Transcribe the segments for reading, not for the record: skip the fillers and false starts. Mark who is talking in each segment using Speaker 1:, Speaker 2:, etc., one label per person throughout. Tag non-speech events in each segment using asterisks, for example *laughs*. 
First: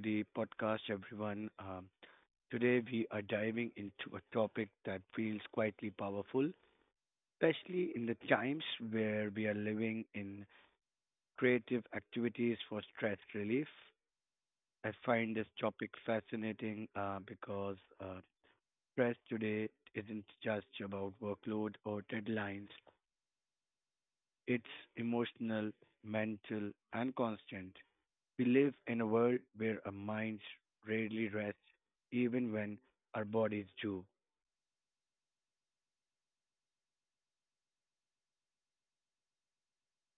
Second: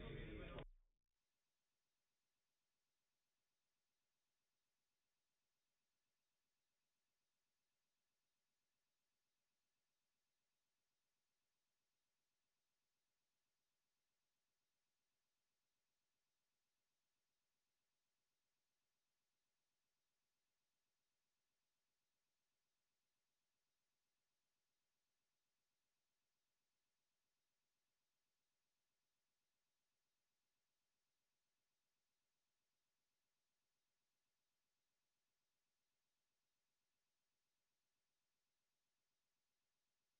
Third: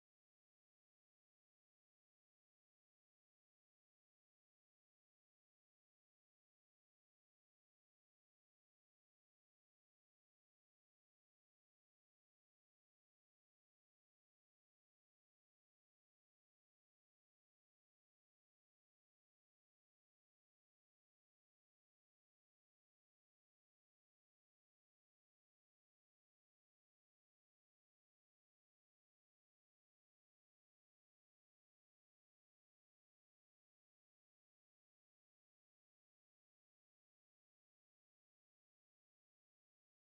Speaker 1: the podcast, everyone. Today, we are diving into a topic that feels quietly powerful, especially in the times where we are living in creative activities for stress relief. I find this topic fascinating because stress today isn't just about workload or deadlines, it's emotional, mental, and constant. We live in a world where our minds rarely rest, even when our bodies do.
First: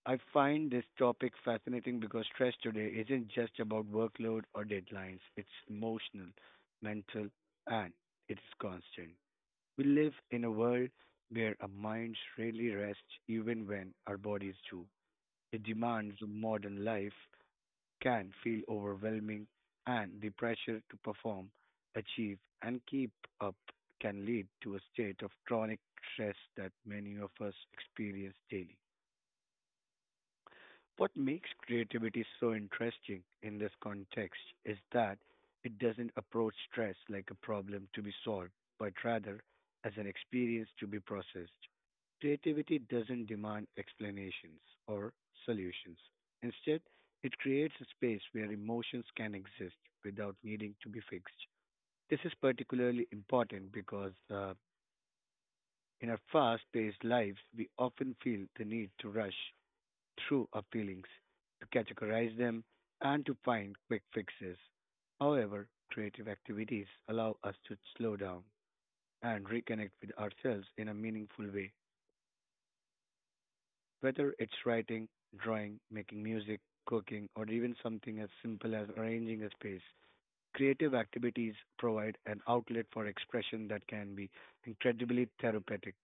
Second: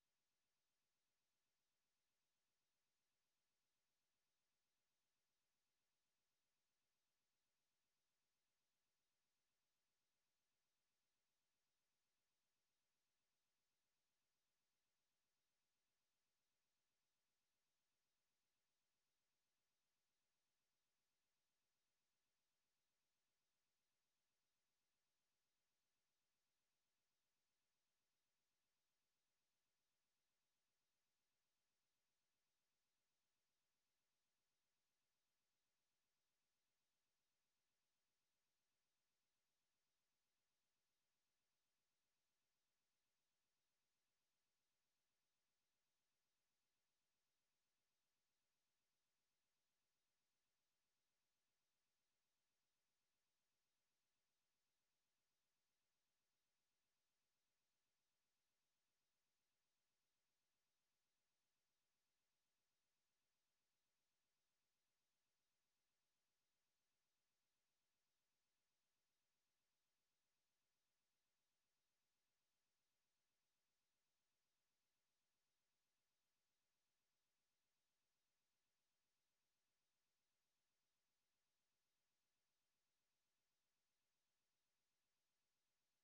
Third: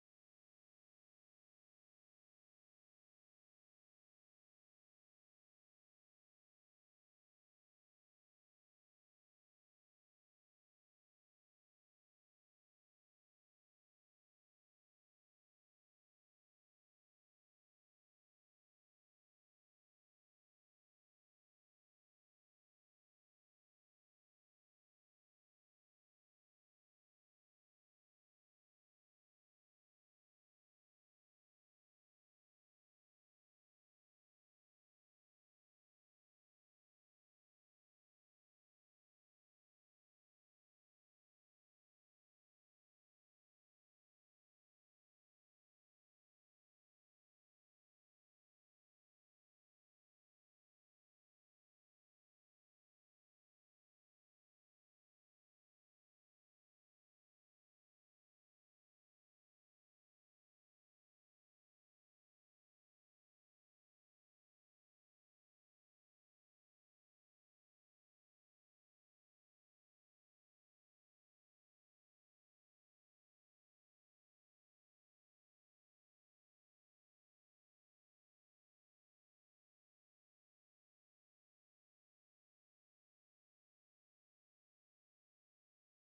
Speaker 1: I find this topic fascinating because stress today isn't just about workload or deadlines, it's emotional, mental, and it's constant. We live in a world where our minds rarely rest, even when our bodies do. The demands of modern life can feel overwhelming and the pressure to perform, achieve and keep up can lead to a state of chronic stress that many of us experience daily. What makes creativity so interesting in this context is that it doesn't approach stress like a problem to be solved, but rather as an experience to be processed. Creativity doesn't demand explanations or solutions. Instead, it creates a space where emotions can exist without needing to be fixed. This is particularly important because in our fast paced lives, we often feel the need to rush through our feelings, to categorize them, and to find quick fixes. However, creative activities allow us to slow down and reconnect with ourselves in a meaningful way. Whether it's writing, drawing, making music, cooking, or even something as simple as arranging a space, creative activities provide an outlet for expression that can be incredibly therapeutic.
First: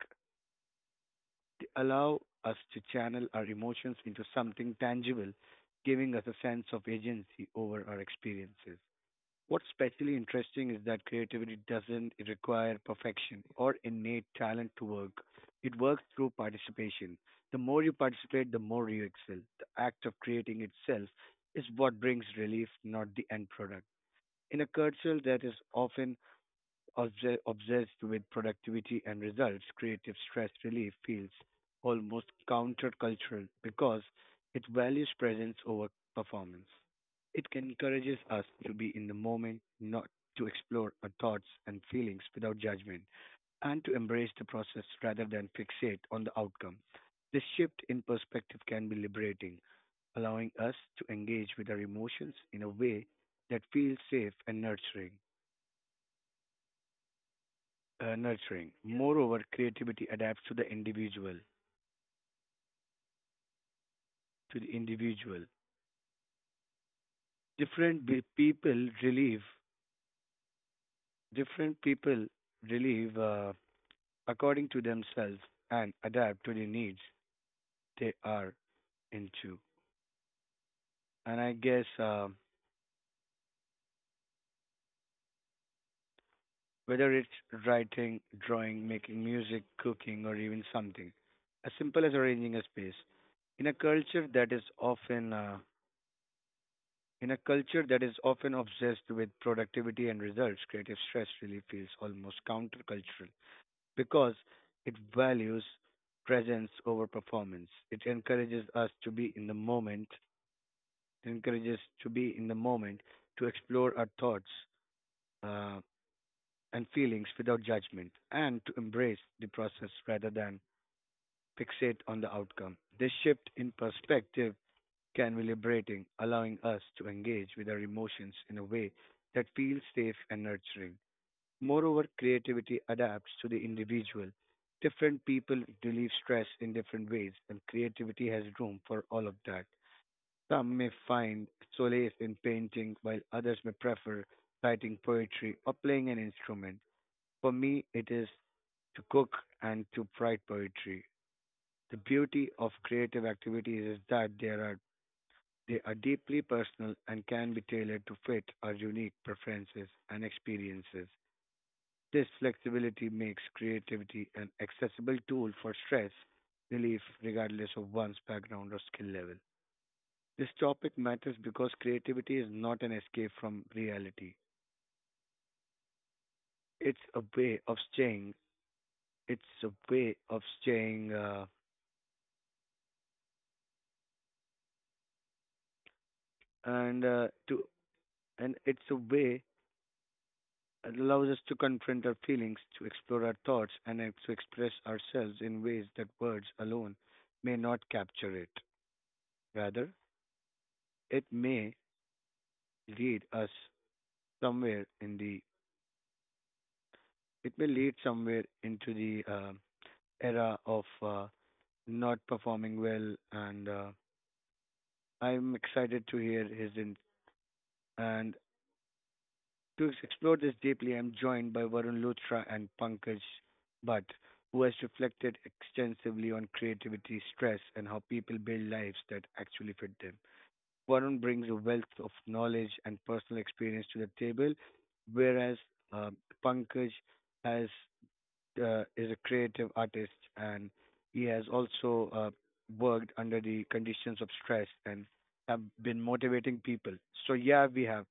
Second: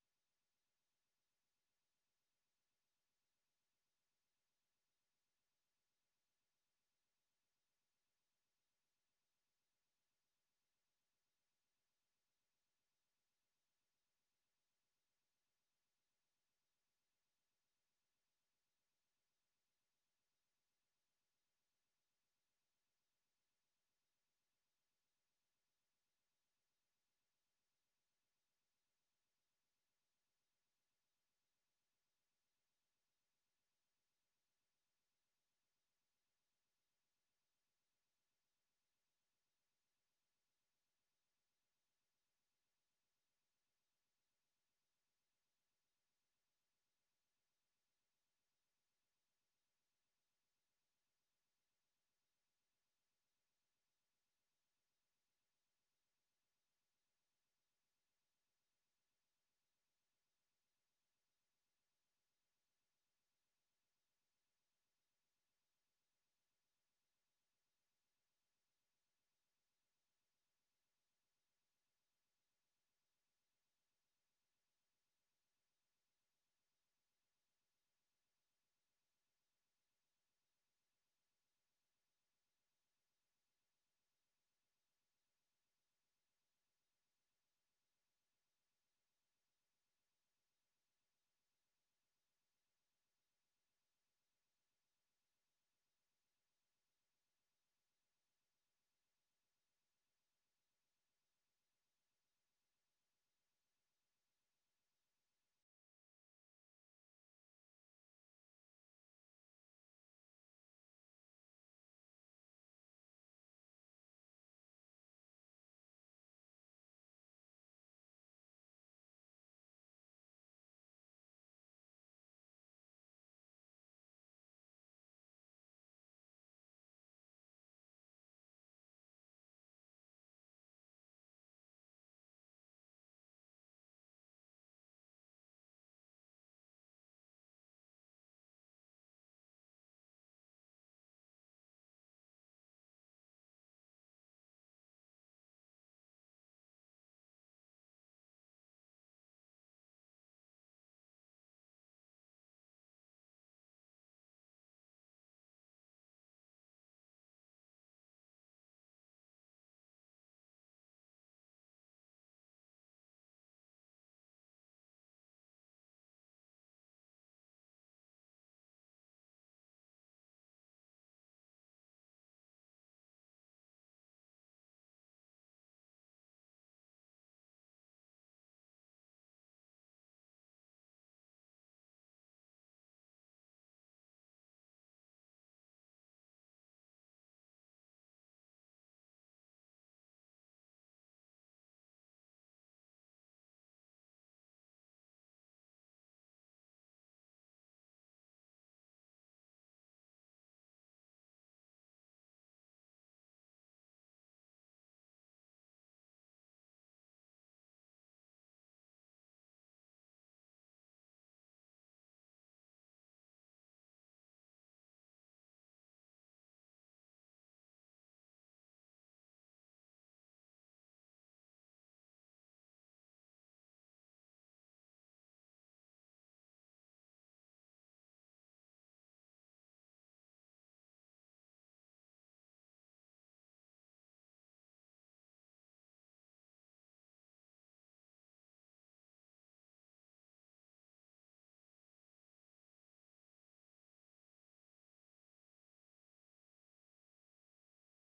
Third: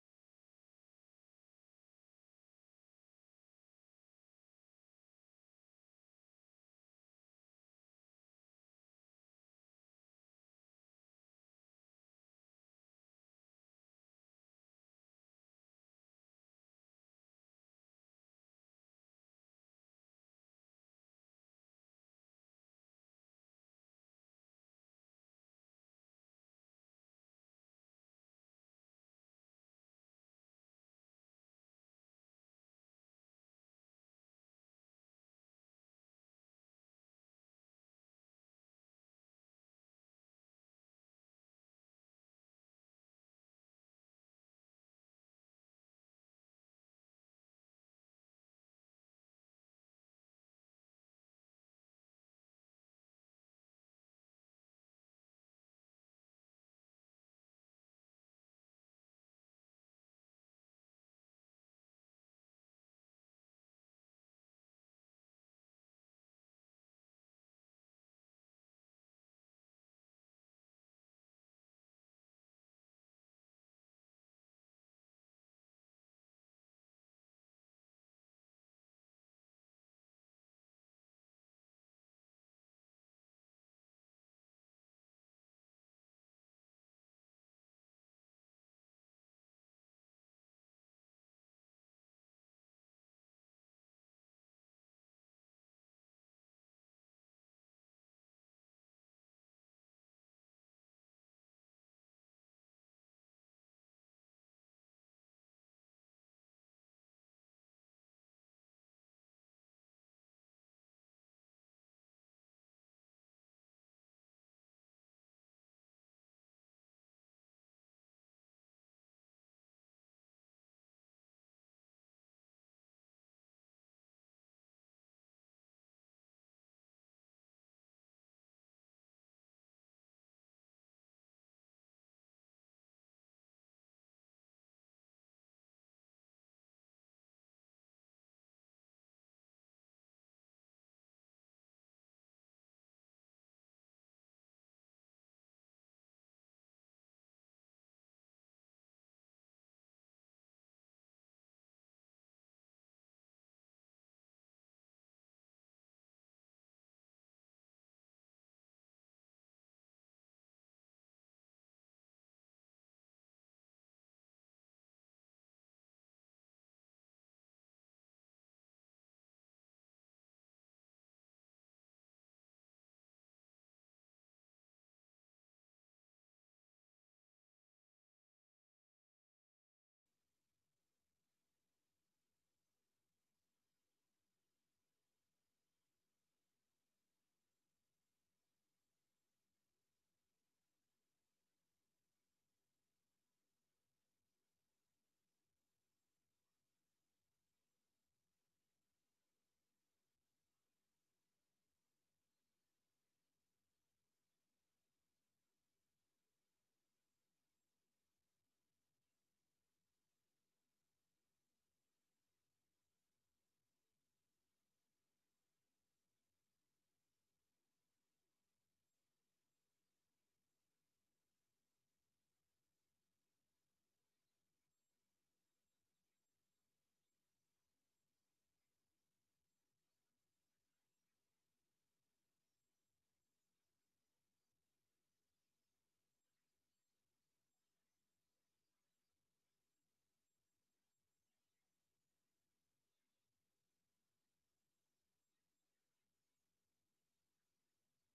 Speaker 1: They allow us to channel our emotions into something tangible, giving us a sense of agency over our experiences. What's especially interesting is that creativity doesn't require perfection or innate talent to work. It works through participation. The more you participate, the more you excel. The act of creating itself is what brings relief, not the end product. In a culture that is often obsessed with productivity and results, creative stress relief feels almost countercultural because it values presence over performance. It encourages us to be in the moment, not to explore our thoughts and feelings without judgment, and to embrace the process rather than fixate on the outcome. This shift in perspective can be liberating, allowing us to engage with our emotions in a way that feels safe and nurturing. Moreover, creativity adapts to the individual. To the individual, different be- people relieve different people relieve according to themselves and adapt to the needs they are into. And I guess whether it's writing, drawing, making music, cooking, or even something as simple as arranging a space. in a culture that is often uh, In a culture that is often obsessed with productivity and results, creative stress really feels almost countercultural because it values presence over performance. It encourages us to be in the moment, encourages to be in the moment, to explore our thoughts uh, and feelings without judgment, and to embrace the process rather than fixate on the outcome. This shift in perspective can be liberating, allowing us to engage with our emotions in a way that feels safe and nurturing. Moreover, creativity adapts to the individual. Different people relieve stress in different ways, and creativity has room for all of that. Some may find solace in painting, while others may prefer writing poetry or playing an instrument. For me, it is to cook and to write poetry. The beauty of creative activities is that there are they are deeply personal and can be tailored to fit our unique preferences and experiences. This flexibility makes creativity an accessible tool for stress relief regardless of one's background or skill level. This topic matters because creativity is not an escape from reality. It's a way of staying. It's a way of staying, uh, and uh, to and it's a way It allows us to confront our feelings, to explore our thoughts, and to express ourselves in ways that words alone may not capture it. Rather, it may lead us somewhere in the it may lead somewhere into the era of not performing well. And I'm excited to hear his in- and To explore this deeply, I'm joined by Varun Luthra and Pankaj Bhatt, who has reflected extensively on creativity, stress, and how people build lives that actually fit them. Varun brings a wealth of knowledge and personal experience to the table, whereas um, Pankaj has is a creative artist and he has also worked under the conditions of stress and have been motivating people. So yeah, we have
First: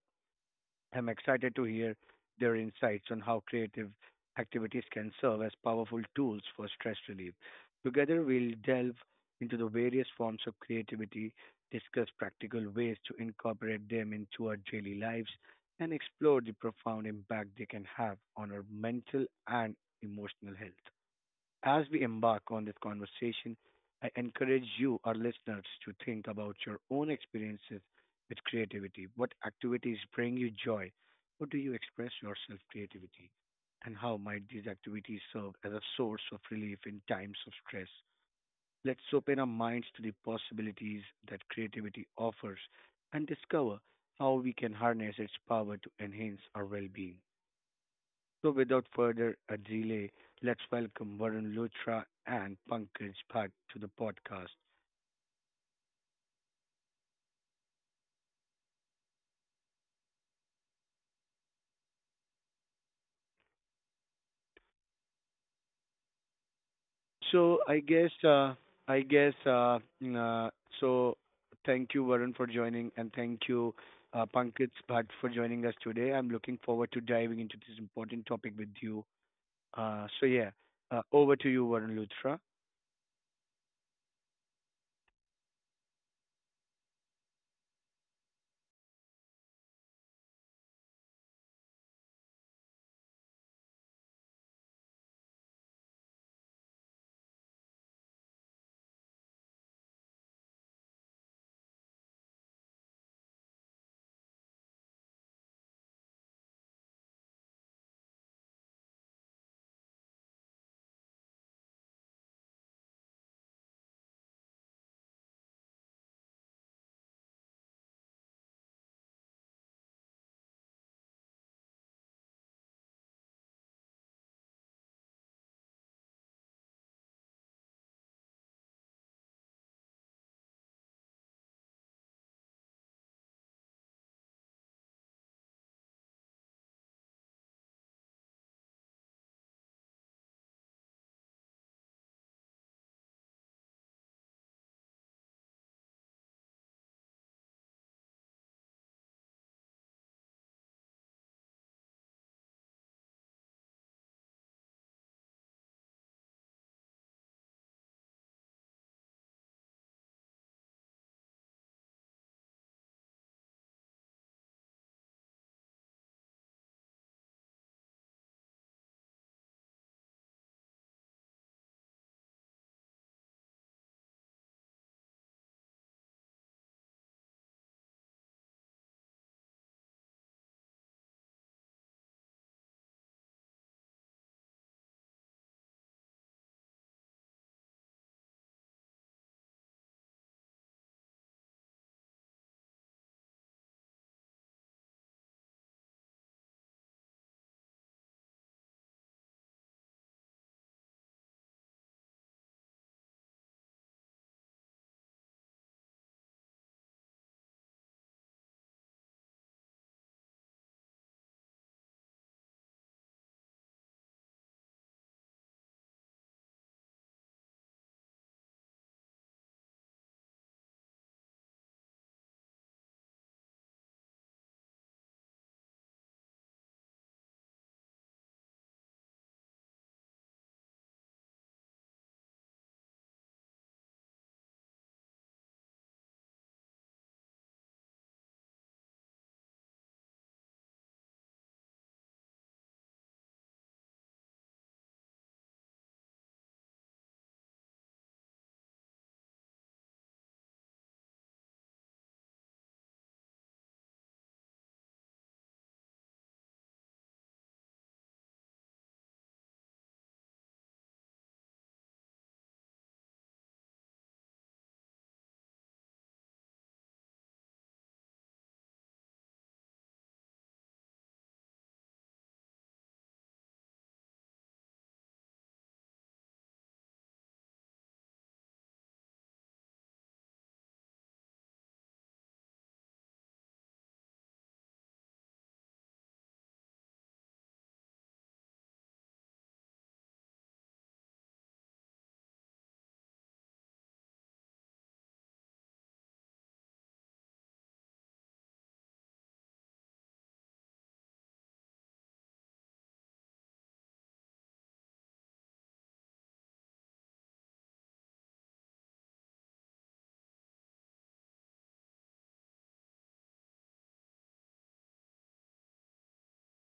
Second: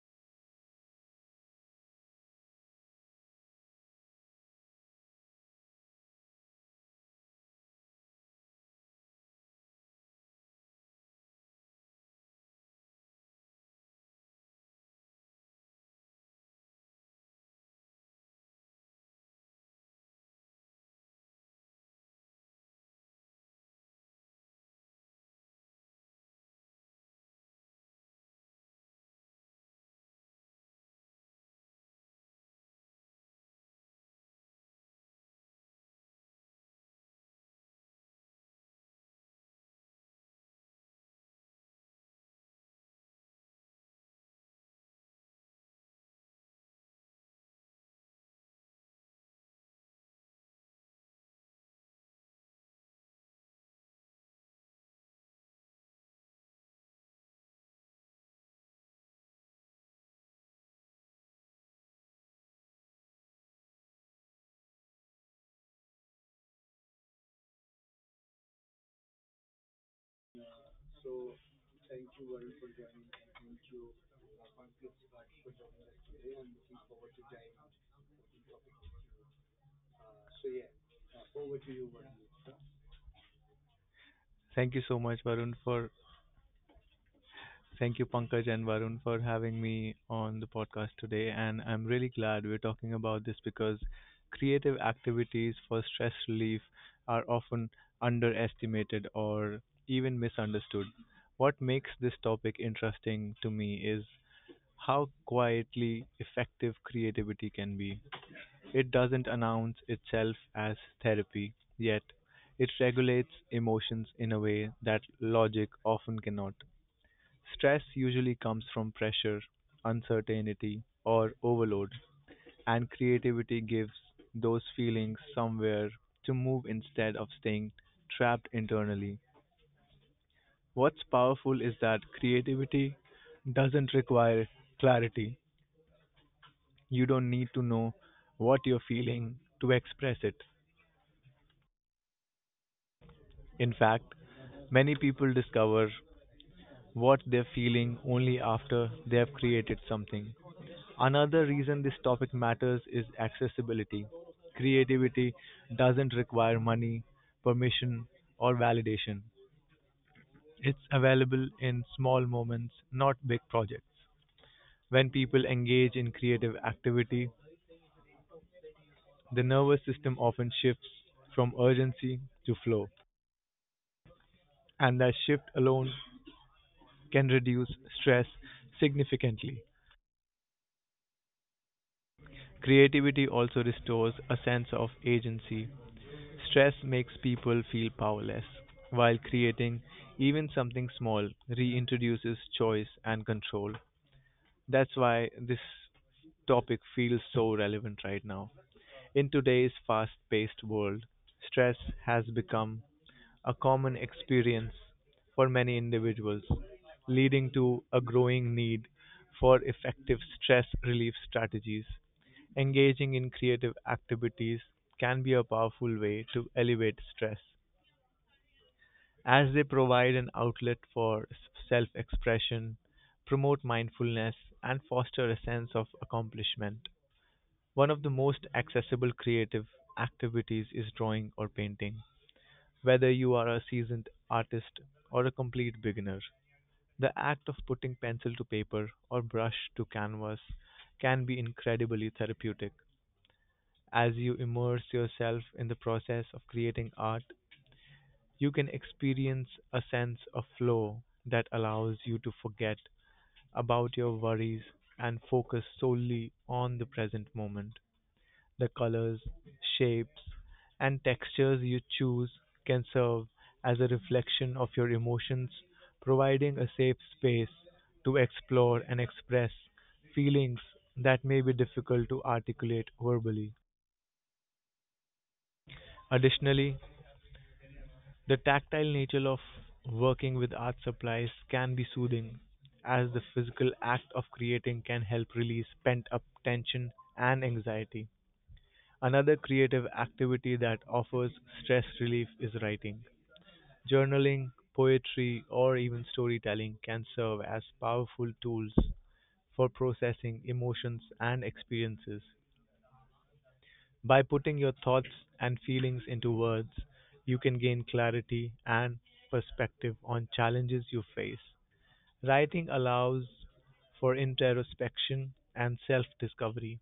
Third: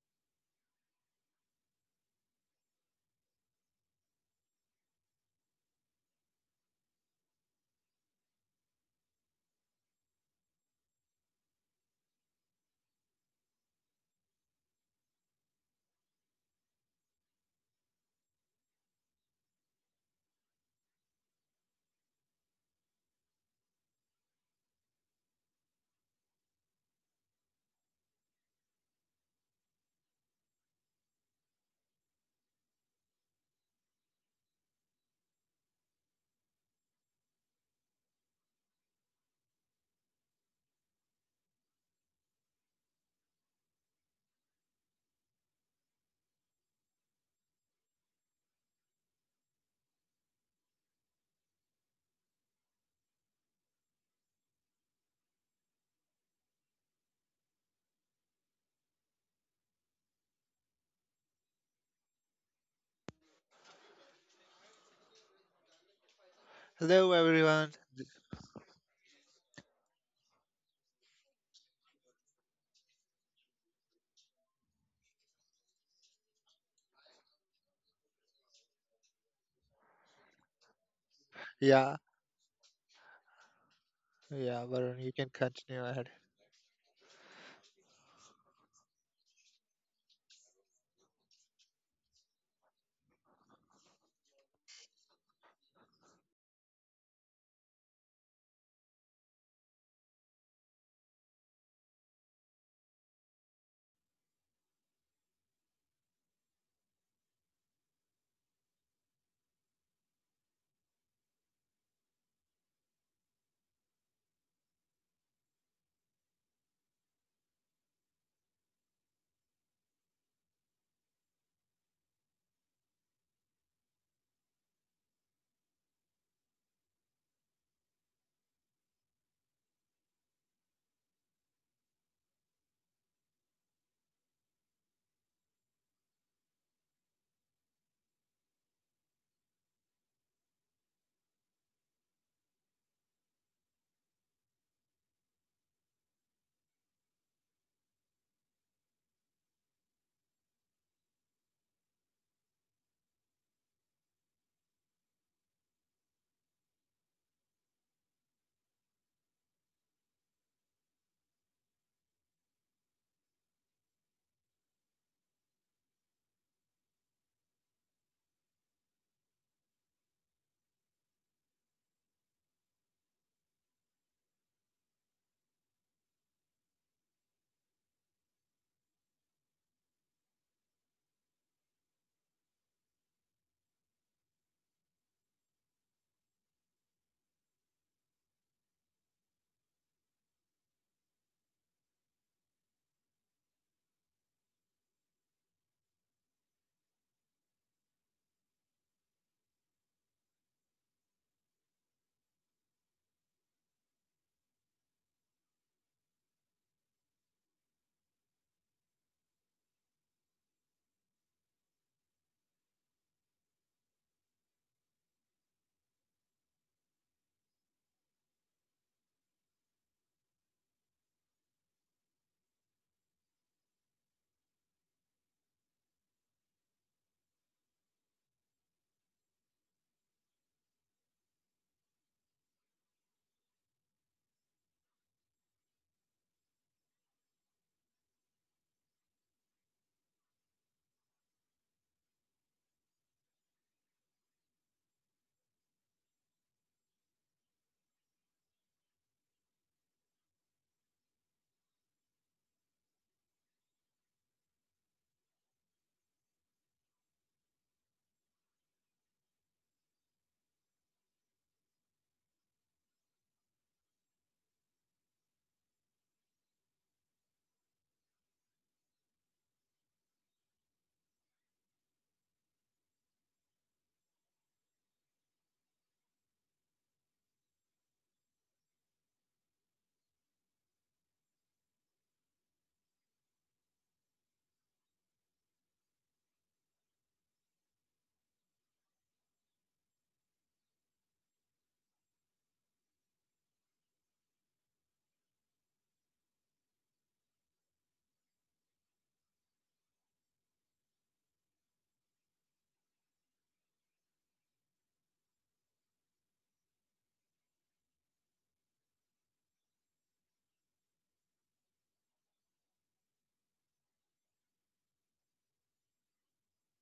Speaker 1: I'm excited to hear their insights on how creative activities can serve as powerful tools for stress relief. Together, we'll delve into the various forms of creativity, discuss practical ways to incorporate them into our daily lives, and explore the profound impact they can have on our mental and emotional health. As we embark on this conversation, I encourage you, our listeners, to think about your own experiences with creativity. What activities bring you joy? How do you express yourself creativity? And how might these activities serve as a source of relief in times of stress? Let's open our minds to the possibilities that creativity offers and discover how we can harness its power to enhance our well being. So, without further a delay, let's welcome Varun Luthra and Pankaj Bhatt to the podcast.
Speaker 2: Hello,
Speaker 1: So,
Speaker 2: everyone.
Speaker 1: I guess, uh, I guess, uh, mm, uh, so thank you, Varun, for joining, and thank you, Pankaj Bhatt, for joining us today. I'm looking forward to diving into this important topic with you. So, yeah, over to you, Varun
Speaker 2: Yeah,
Speaker 1: Luthra.
Speaker 2: yeah,
Speaker 3: Thank you so
Speaker 2: Varun, you
Speaker 3: much,
Speaker 2: can
Speaker 3: Varun,
Speaker 2: continue
Speaker 3: for
Speaker 2: ahead.
Speaker 3: thank you, Pankaj and Varun, for having me on the podcast today. And I'm really glad we're talking about this because creative activities for stress relief are often underestimated or even misunderstood. What makes this topic interesting to me is how quietly effective creativity can be. It doesn't announce itself as therapy, yet it regulates emotions in a way that logic often cannot. Stress usually comes from pressure, uncertainty, or overload, and creativity gives those feelings somewhere to move instead of staying trapped internally. What's powerful is that creativity doesn't require clarity. You don't need to know what you're feeling to express it. In fact, many people discover what they're feeling only after they have created something. Another reason this topic matters is accessibility. Creativity doesn't require money, permission, or validation. It's available in small moments, not big projects. When people engage in creative activity, the nervous system often shifts from urgency to flow, and that shift alone can reduce stress significantly. Creativity also restores a sense of agency. Stress makes people feel powerless, while creating even something small reintroduces choice and control. That's why this topic feels so relevant right now. In today's fast paced world, stress has become a common experience for many individuals, leading to a growing need for effective stress relief strategies. Engaging in creative activities can be a powerful way to elevate stress, as they provide an outlet for self expression, promote mindfulness, and foster a sense of accomplishment. One of the most accessible creative activities is drawing or painting. Whether you are a seasoned artist or a complete beginner, the act of putting pencil to paper or brush to canvas can be incredibly therapeutic. As you immerse yourself in the process of creating art, you can experience a sense of flow that allows you to forget about your worries and focus solely on the present moment. The colors, shapes, and textures you choose can serve as a reflection of your emotions, providing a safe space to explore and express feelings that may be difficult to articulate verbally. Additionally, the tactile nature of working with art supplies can be soothing, as the physical act of creating can help release pent up tension and anxiety. Another creative activity that offers stress relief is writing. Journaling, poetry, or even storytelling can serve as powerful tools for processing emotions and experiences. By putting your thoughts and feelings into words, you can gain clarity and perspective on challenges you face. Writing allows for introspection and self discovery,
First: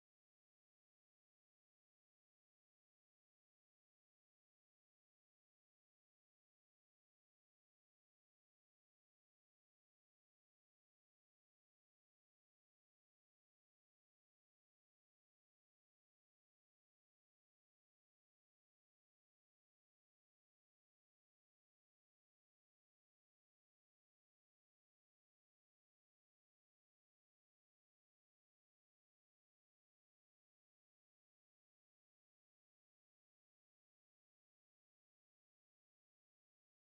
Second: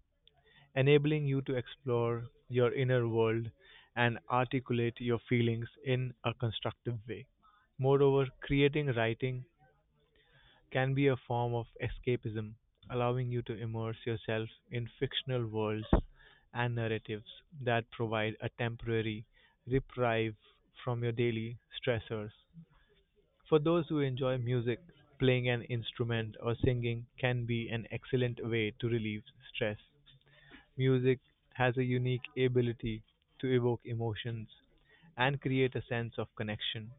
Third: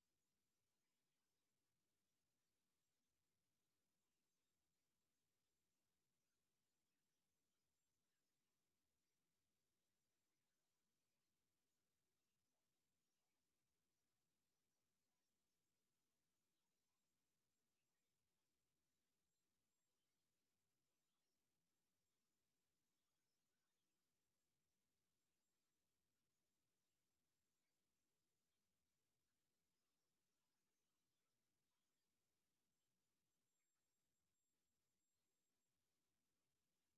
Speaker 3: enabling you to explore your inner world and articulate your feelings in a constructive way. Moreover, creating writing can be a form of escapism, allowing you to immerse yourself in fictional worlds and narratives that provide a temporary reprieve from your daily stressors. For those who enjoy music, playing an instrument or singing can be an excellent way to relieve stress. Music has a unique ability to evoke emotions and create a sense of connection.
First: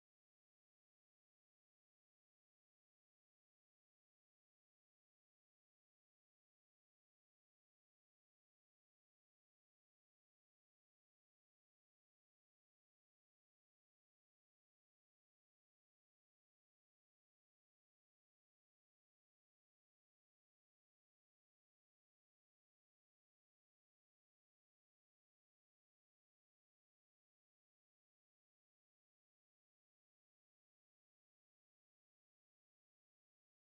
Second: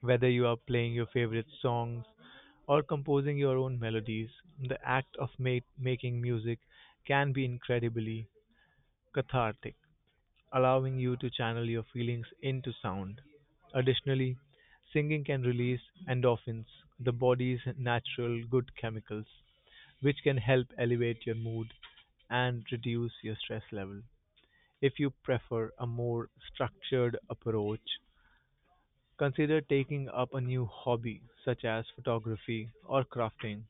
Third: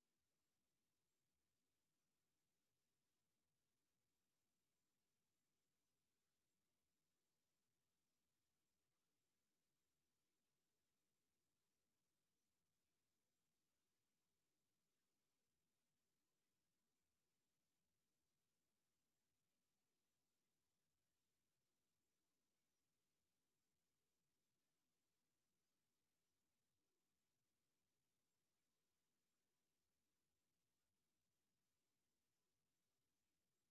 Speaker 3: Whether you are playing your favorite songs or composing your own melodies, the act of making music can be incredibly cathartic, allowing you to channel your feelings into sound. Additionally, singing can release endorphins, the body's natural good chemicals, which can help elevate your mood and reduce your stress level. If you prefer a more structured approach, consider taking up a new hobby such as photography or crafting.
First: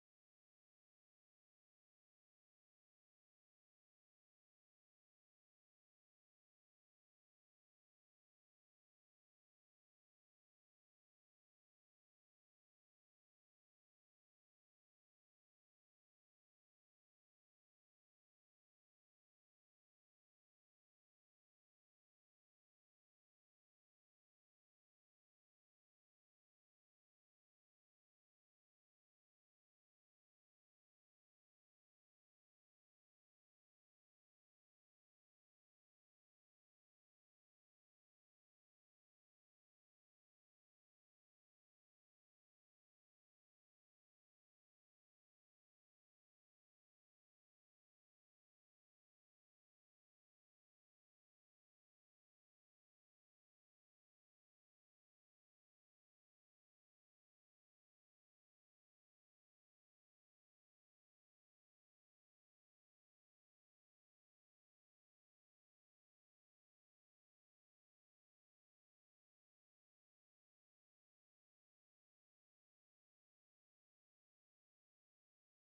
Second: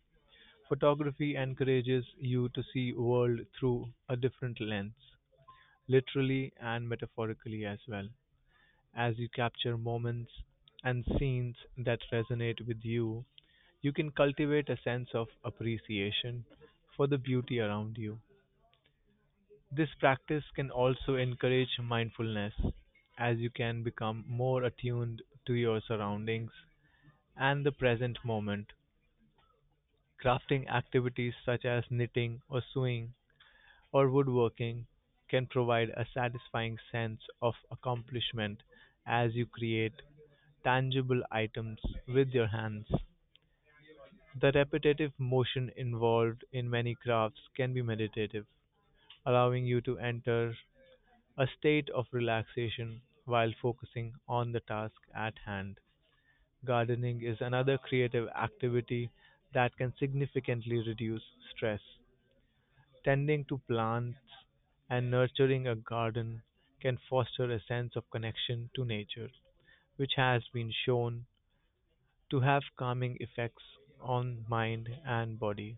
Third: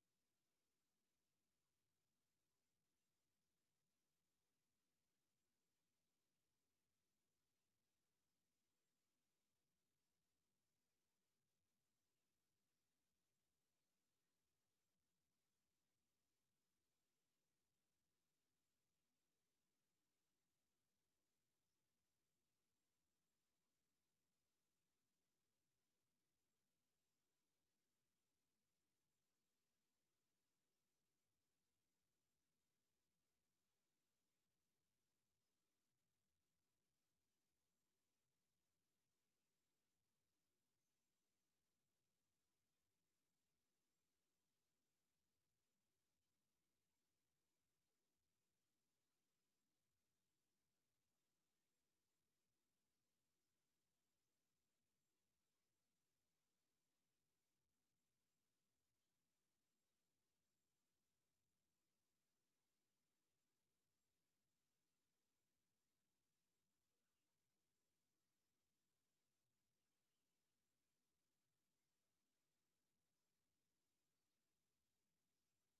Speaker 3: Photography encourages you to see world through a different lens, literally and metaphorically as well. As you capture moments and scenes that resonate with you, you can cultivate a sense of appreciation for the beauty around you. This practice can also encourage mindfulness, as you can become more attuned to your surroundings and the present moment. Crafting activities such as knitting or sewing or woodworking can provide a satisfying sense of accomplishment as you create tangible items with your hands. The repetitive motion involved in many crafts can be meditative, allowing you to enter a state of relaxation while focusing on the task at hand. Gardening is another creative activity that can significantly reduce stress. Tending to plants and nurturing a garden can foster a sense of connection to nature, which has been shown to have calming effects on mind and body.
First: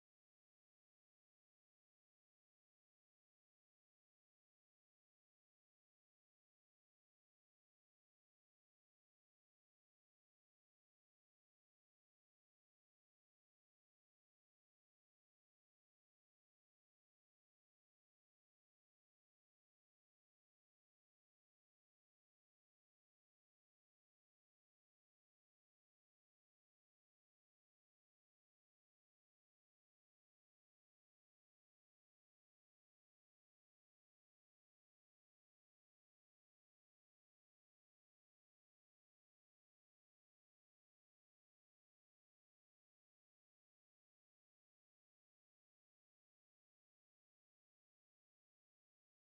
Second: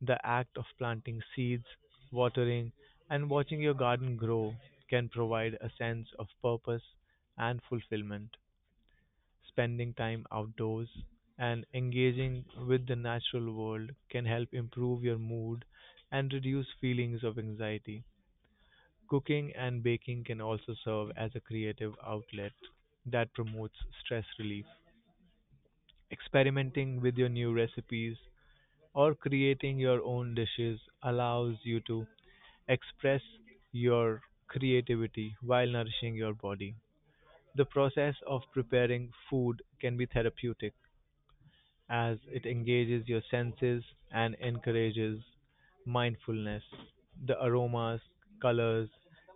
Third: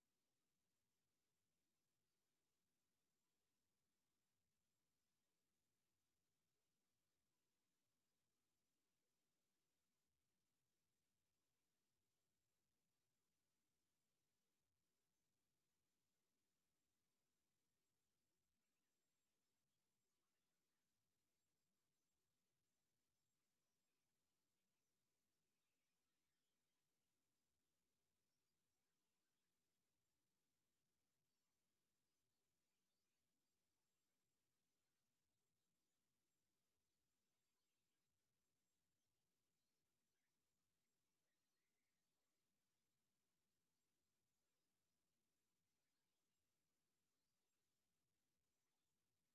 Speaker 3: The act of planting seeds, watering, and watching your garden grow can provide a sense of purpose and fulfillment. Spending time outdoors and engaging with the natural world can help improve your mood and reduce feelings of anxiety. Cooking and baking can also serve as a creative outlet that promotes stress relief. Experimenting with your new recipes or creating your own dishes allows you to express your creativity while nourishing your body. The process of preparing food can be therapeutic as it engages your senses and encourages mindfulness. The aromas, colors,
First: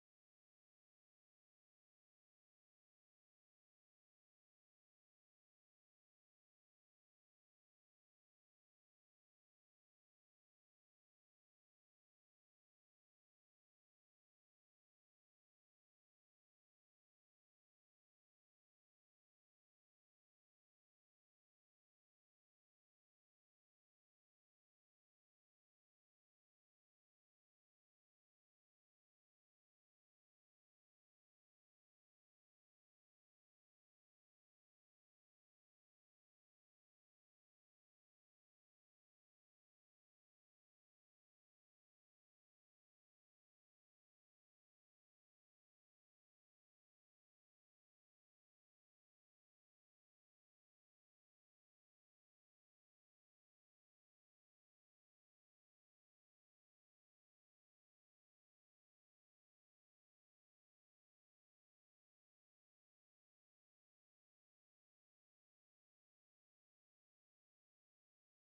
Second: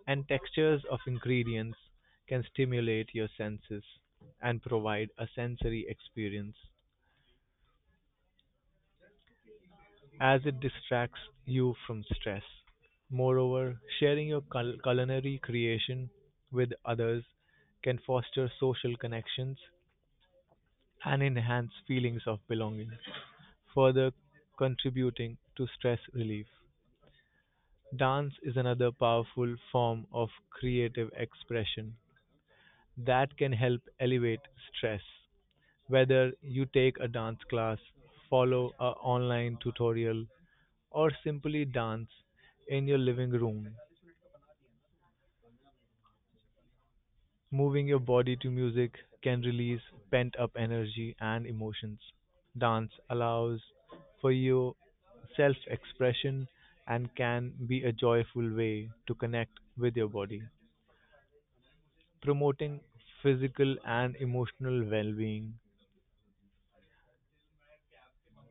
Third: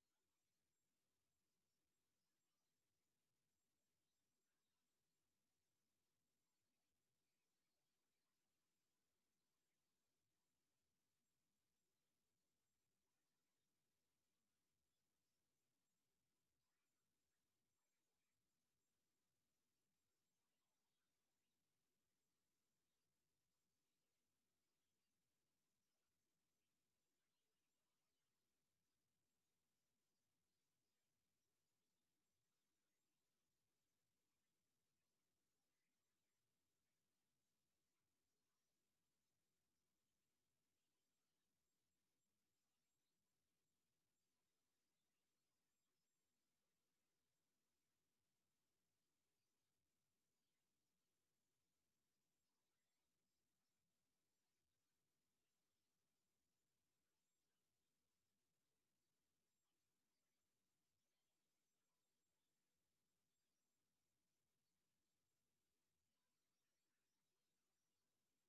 Speaker 3: and textures of ingredients can stimulate your senses and provide a sensory experience as it distracts you from stress. Moreover, sharing your culinary creation with others can foster social connections and enhance feelings of belonging, further contributing to stress relief. Dance is another powerful form of creative expression that can help elevate stress. Whether you take a dance class, follow a online tutorial, or simply dance in your living room, moving your body to music can release pent up energy and emotions. Dance allows for your self expression and can be a joyful way to connect with your body, promoting physical and emotional well being.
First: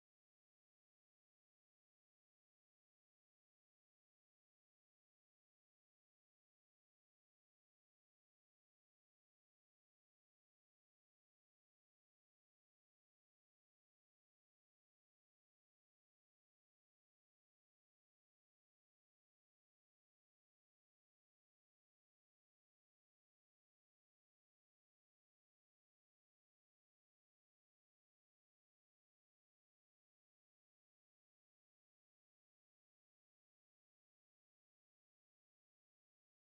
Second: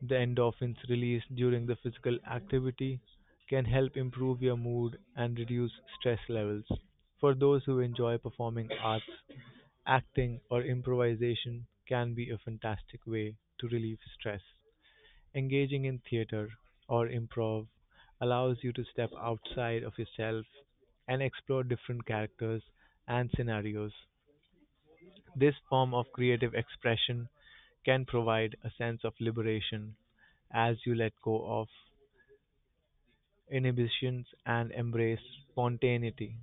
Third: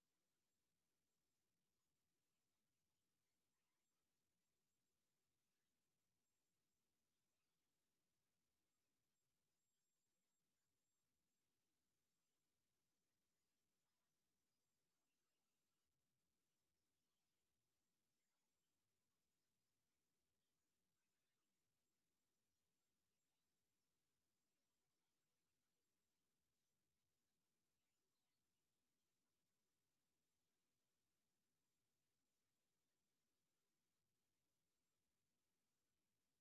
Speaker 3: The endorphins released during the physical activity can help improve your mood and reduce stress levels. For those who enjoy performing arts, acting or improvisation can be a fantastic way to relieve stress. Engaging in theater or improv allows you to step outside of yourself and explore different characters and scenarios. This form of creative expression can provide a sense of liberation as you let go of inhibitions and embrace spontaneity.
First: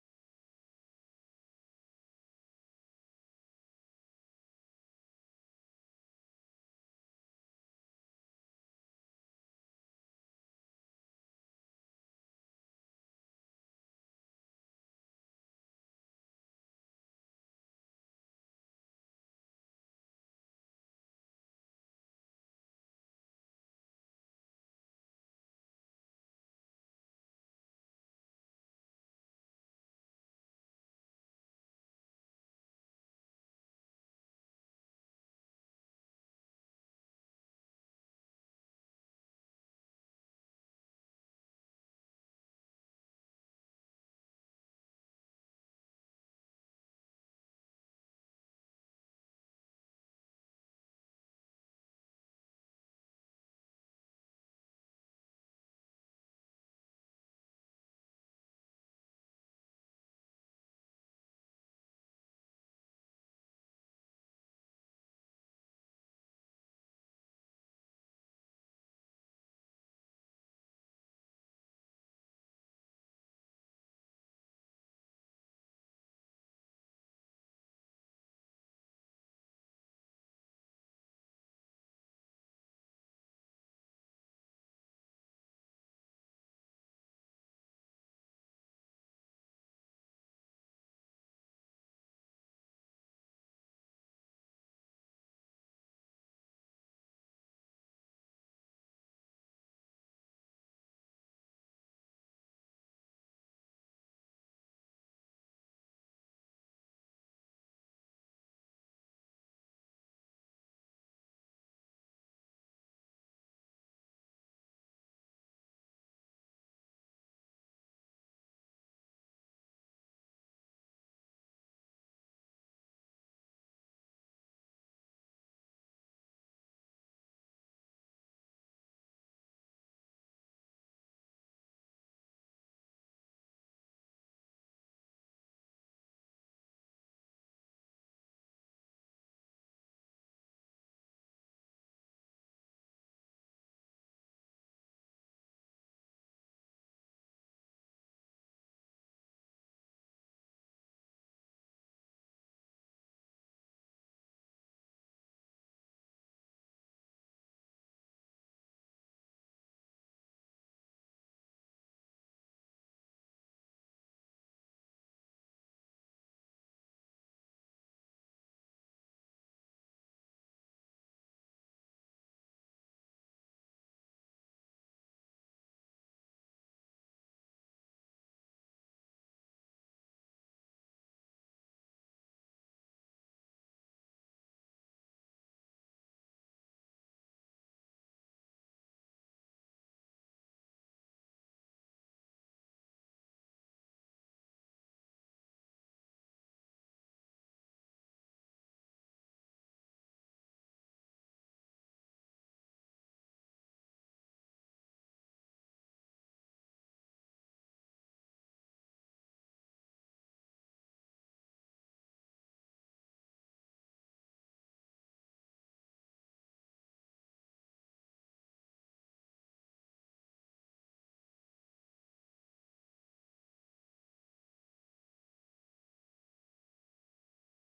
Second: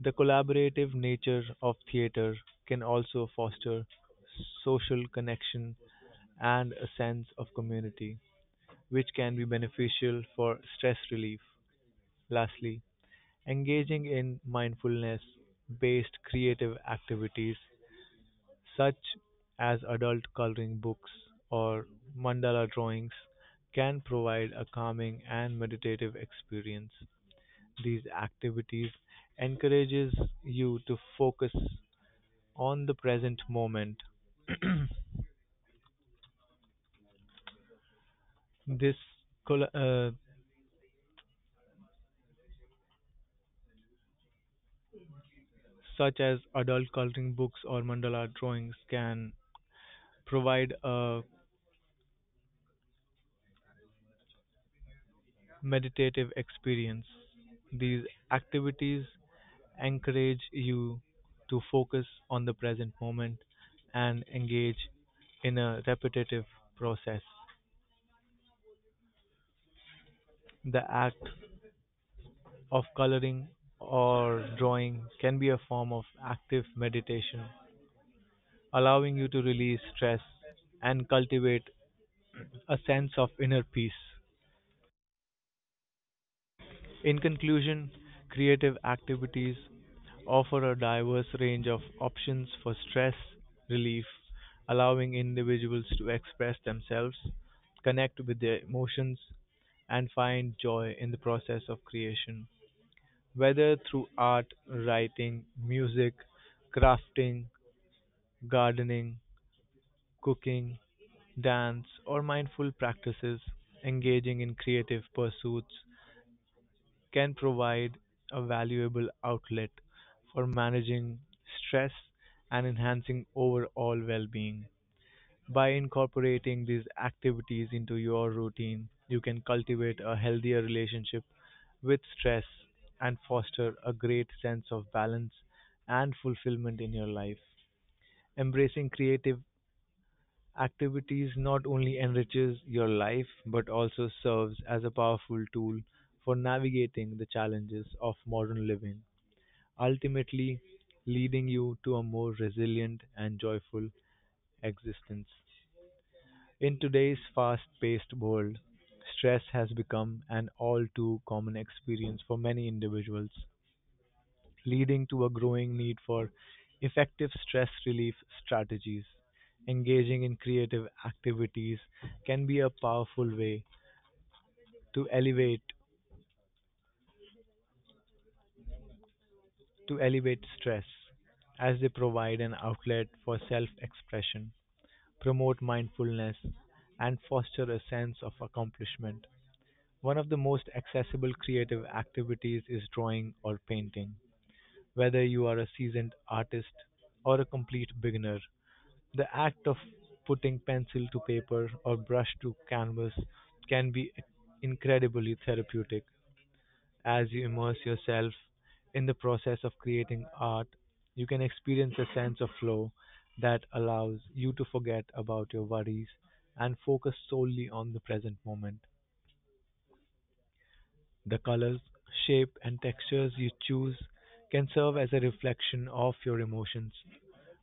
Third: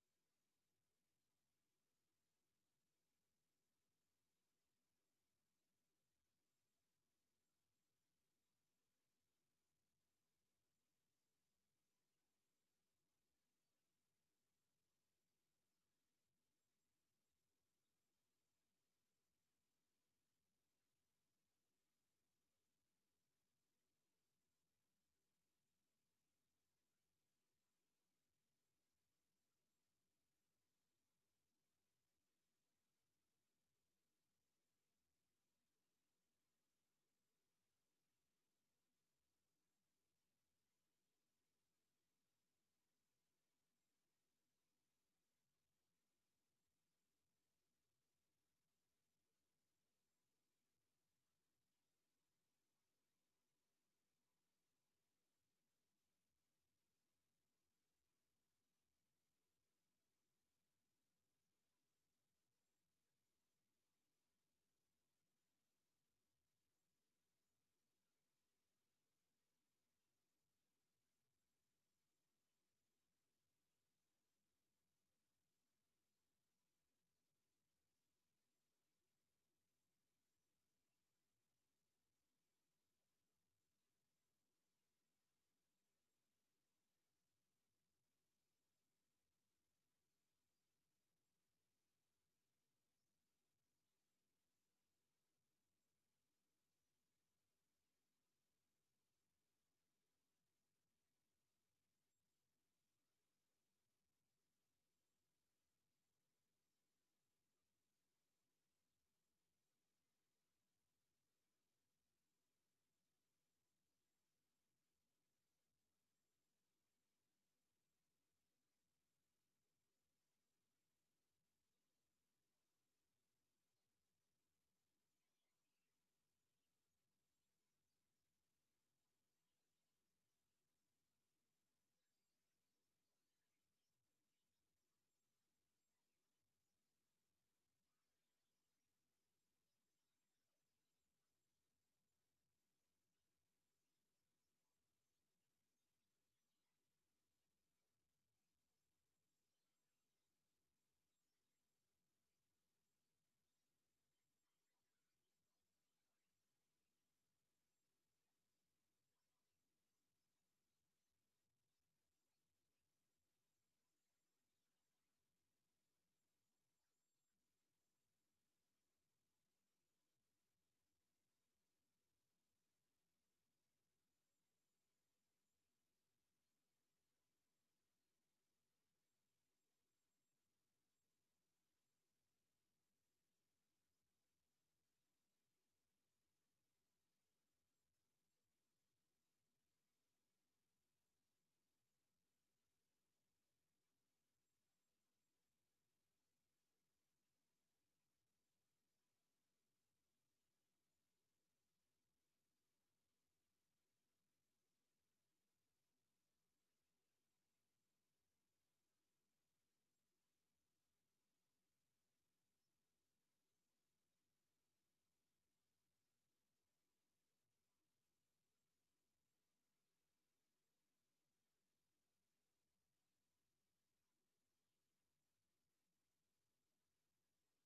Speaker 3: The collaborative nature of theatre can also foster social connection and a sense of community, which can be beneficial for stress relief. Lastly, engaging in mindfulness based creative activities such as adult coloring books or mandala drawings can provide a calming and meditative experience. These activities encourages you to focus on the present moment. *clears throat* this uh, Such as adult coloring books or mandala drawings can provide a meditative experience. These activities encourage you to focus on the present moment and engage in a repetitive process. The act of coloring or drawing can be a form of active meditation, allowing you to release stress and cultivate a sense of inner peace. In conclusion, creative activities offer a diverse range of options for stress relief, allowing individuals to express themselves, connect with their emotions, and find joy in the process of creation. Whether through art, writing, music, crafting, gardening, cooking, dance, or mindful practices, engaging in creative pursuits can provide a valuable outlet for managing stress and enhancing overall well being. By incorporating these activities into your routine, you can cultivate a healthier relationship with stress and foster a great sense of balance and fulfillment in your life. Embracing creative activities not only enriches your life but also serves as a powerful tool for navigating the challenges of modern living, ultimately leading you to a more resilient and joyful existence. In today's fast paced world, stress has become an all too common experience for many individuals, leading to a growing need for effective stress relief strategies. Engaging in creative activities can be a powerful way to elevate to elevate stress, as they provide an outlet for self-expression, promote mindfulness, and foster a sense of accomplishment. One of the most accessible creative activities is drawing or painting. Whether you are a seasoned artist or a complete beginner, the act of putting pencil to paper or brush to canvas can be incredibly therapeutic. As you immerse yourself in the process of creating art, you can experience a sense of flow that allows you to forget about your worries and focus solely on the present moment. The colors, shape, and textures you choose can serve as a reflection of your emotions,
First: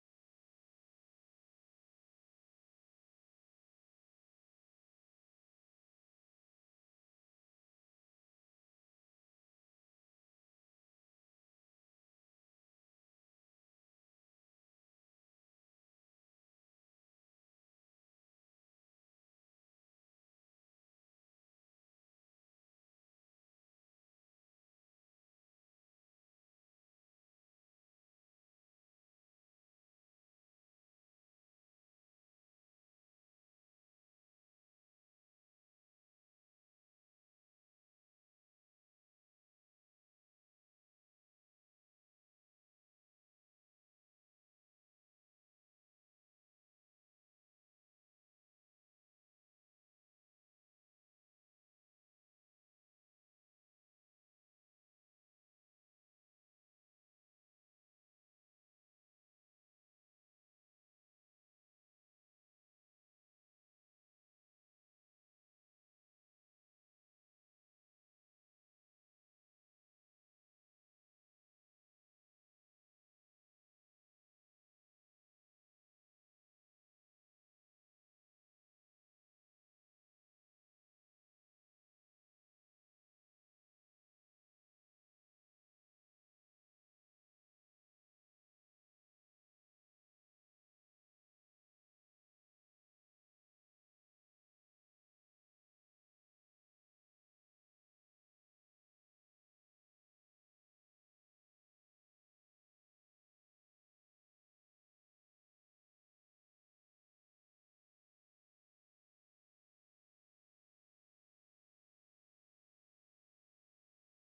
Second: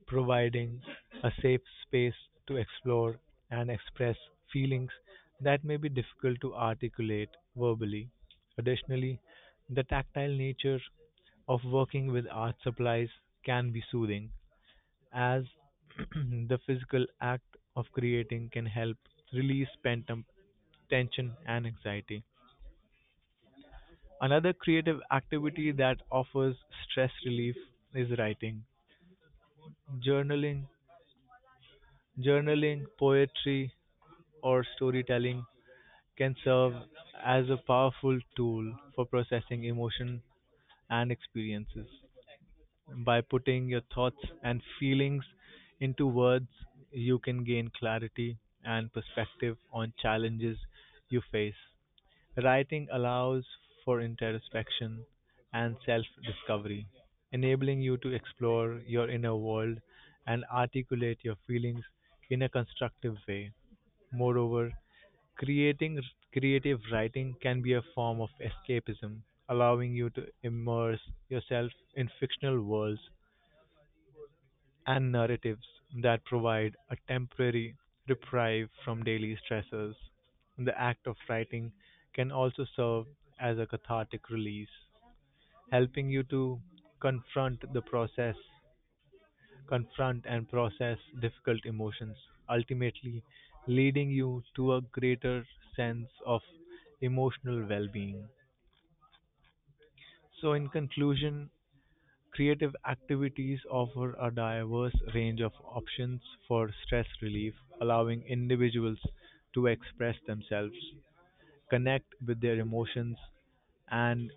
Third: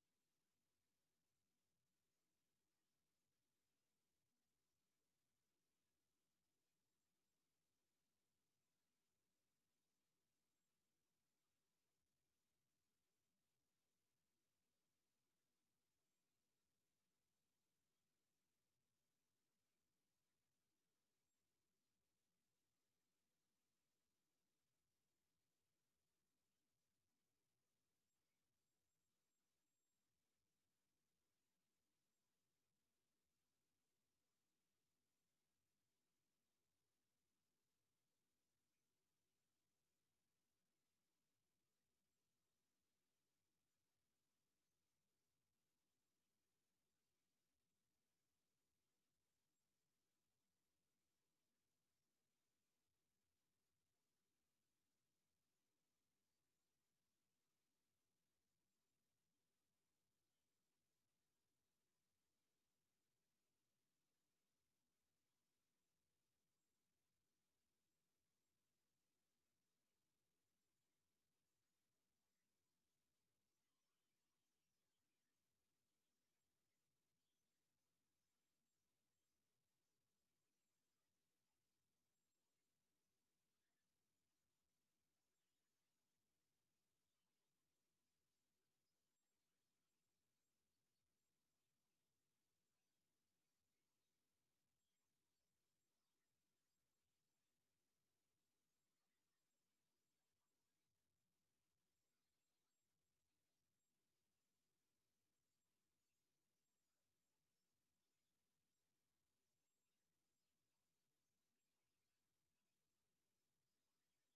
Speaker 3: providing a safe space to explore and express feelings that may be difficult to articulate verbally. Additionally, the tactile nature of working with art supplies can be soothing, as *clears throat* the physical act of creating can help release pent up tension and anxiety. Another creative activity that offers stress relief is writing. Journaling, journaling, poetry, or storytelling can serve as a powerful tool for processing emotion and experiences. By putting your thoughts and feelings into words, you can gain clarity and perspective on challenges you face. Writing allows for introspection and self discovery, enabling you to explore your inner world and articulate your feelings in a constructive way. Moreover, Creating creative writing can be a form of escapism, allowing you to immerse yourself in fictional worlds and narratives that provide a temporary reprieve from daily stressors. The act of writing can also serve as a cathartic release, helping you to confront the process confront and process difficult emotions, ultimately leading you to a greater sense of emotional well being. So, in conclusion, creative activities offer a diverse range of options for stress relief, allowing individuals to express themselves, connect with their emotions, and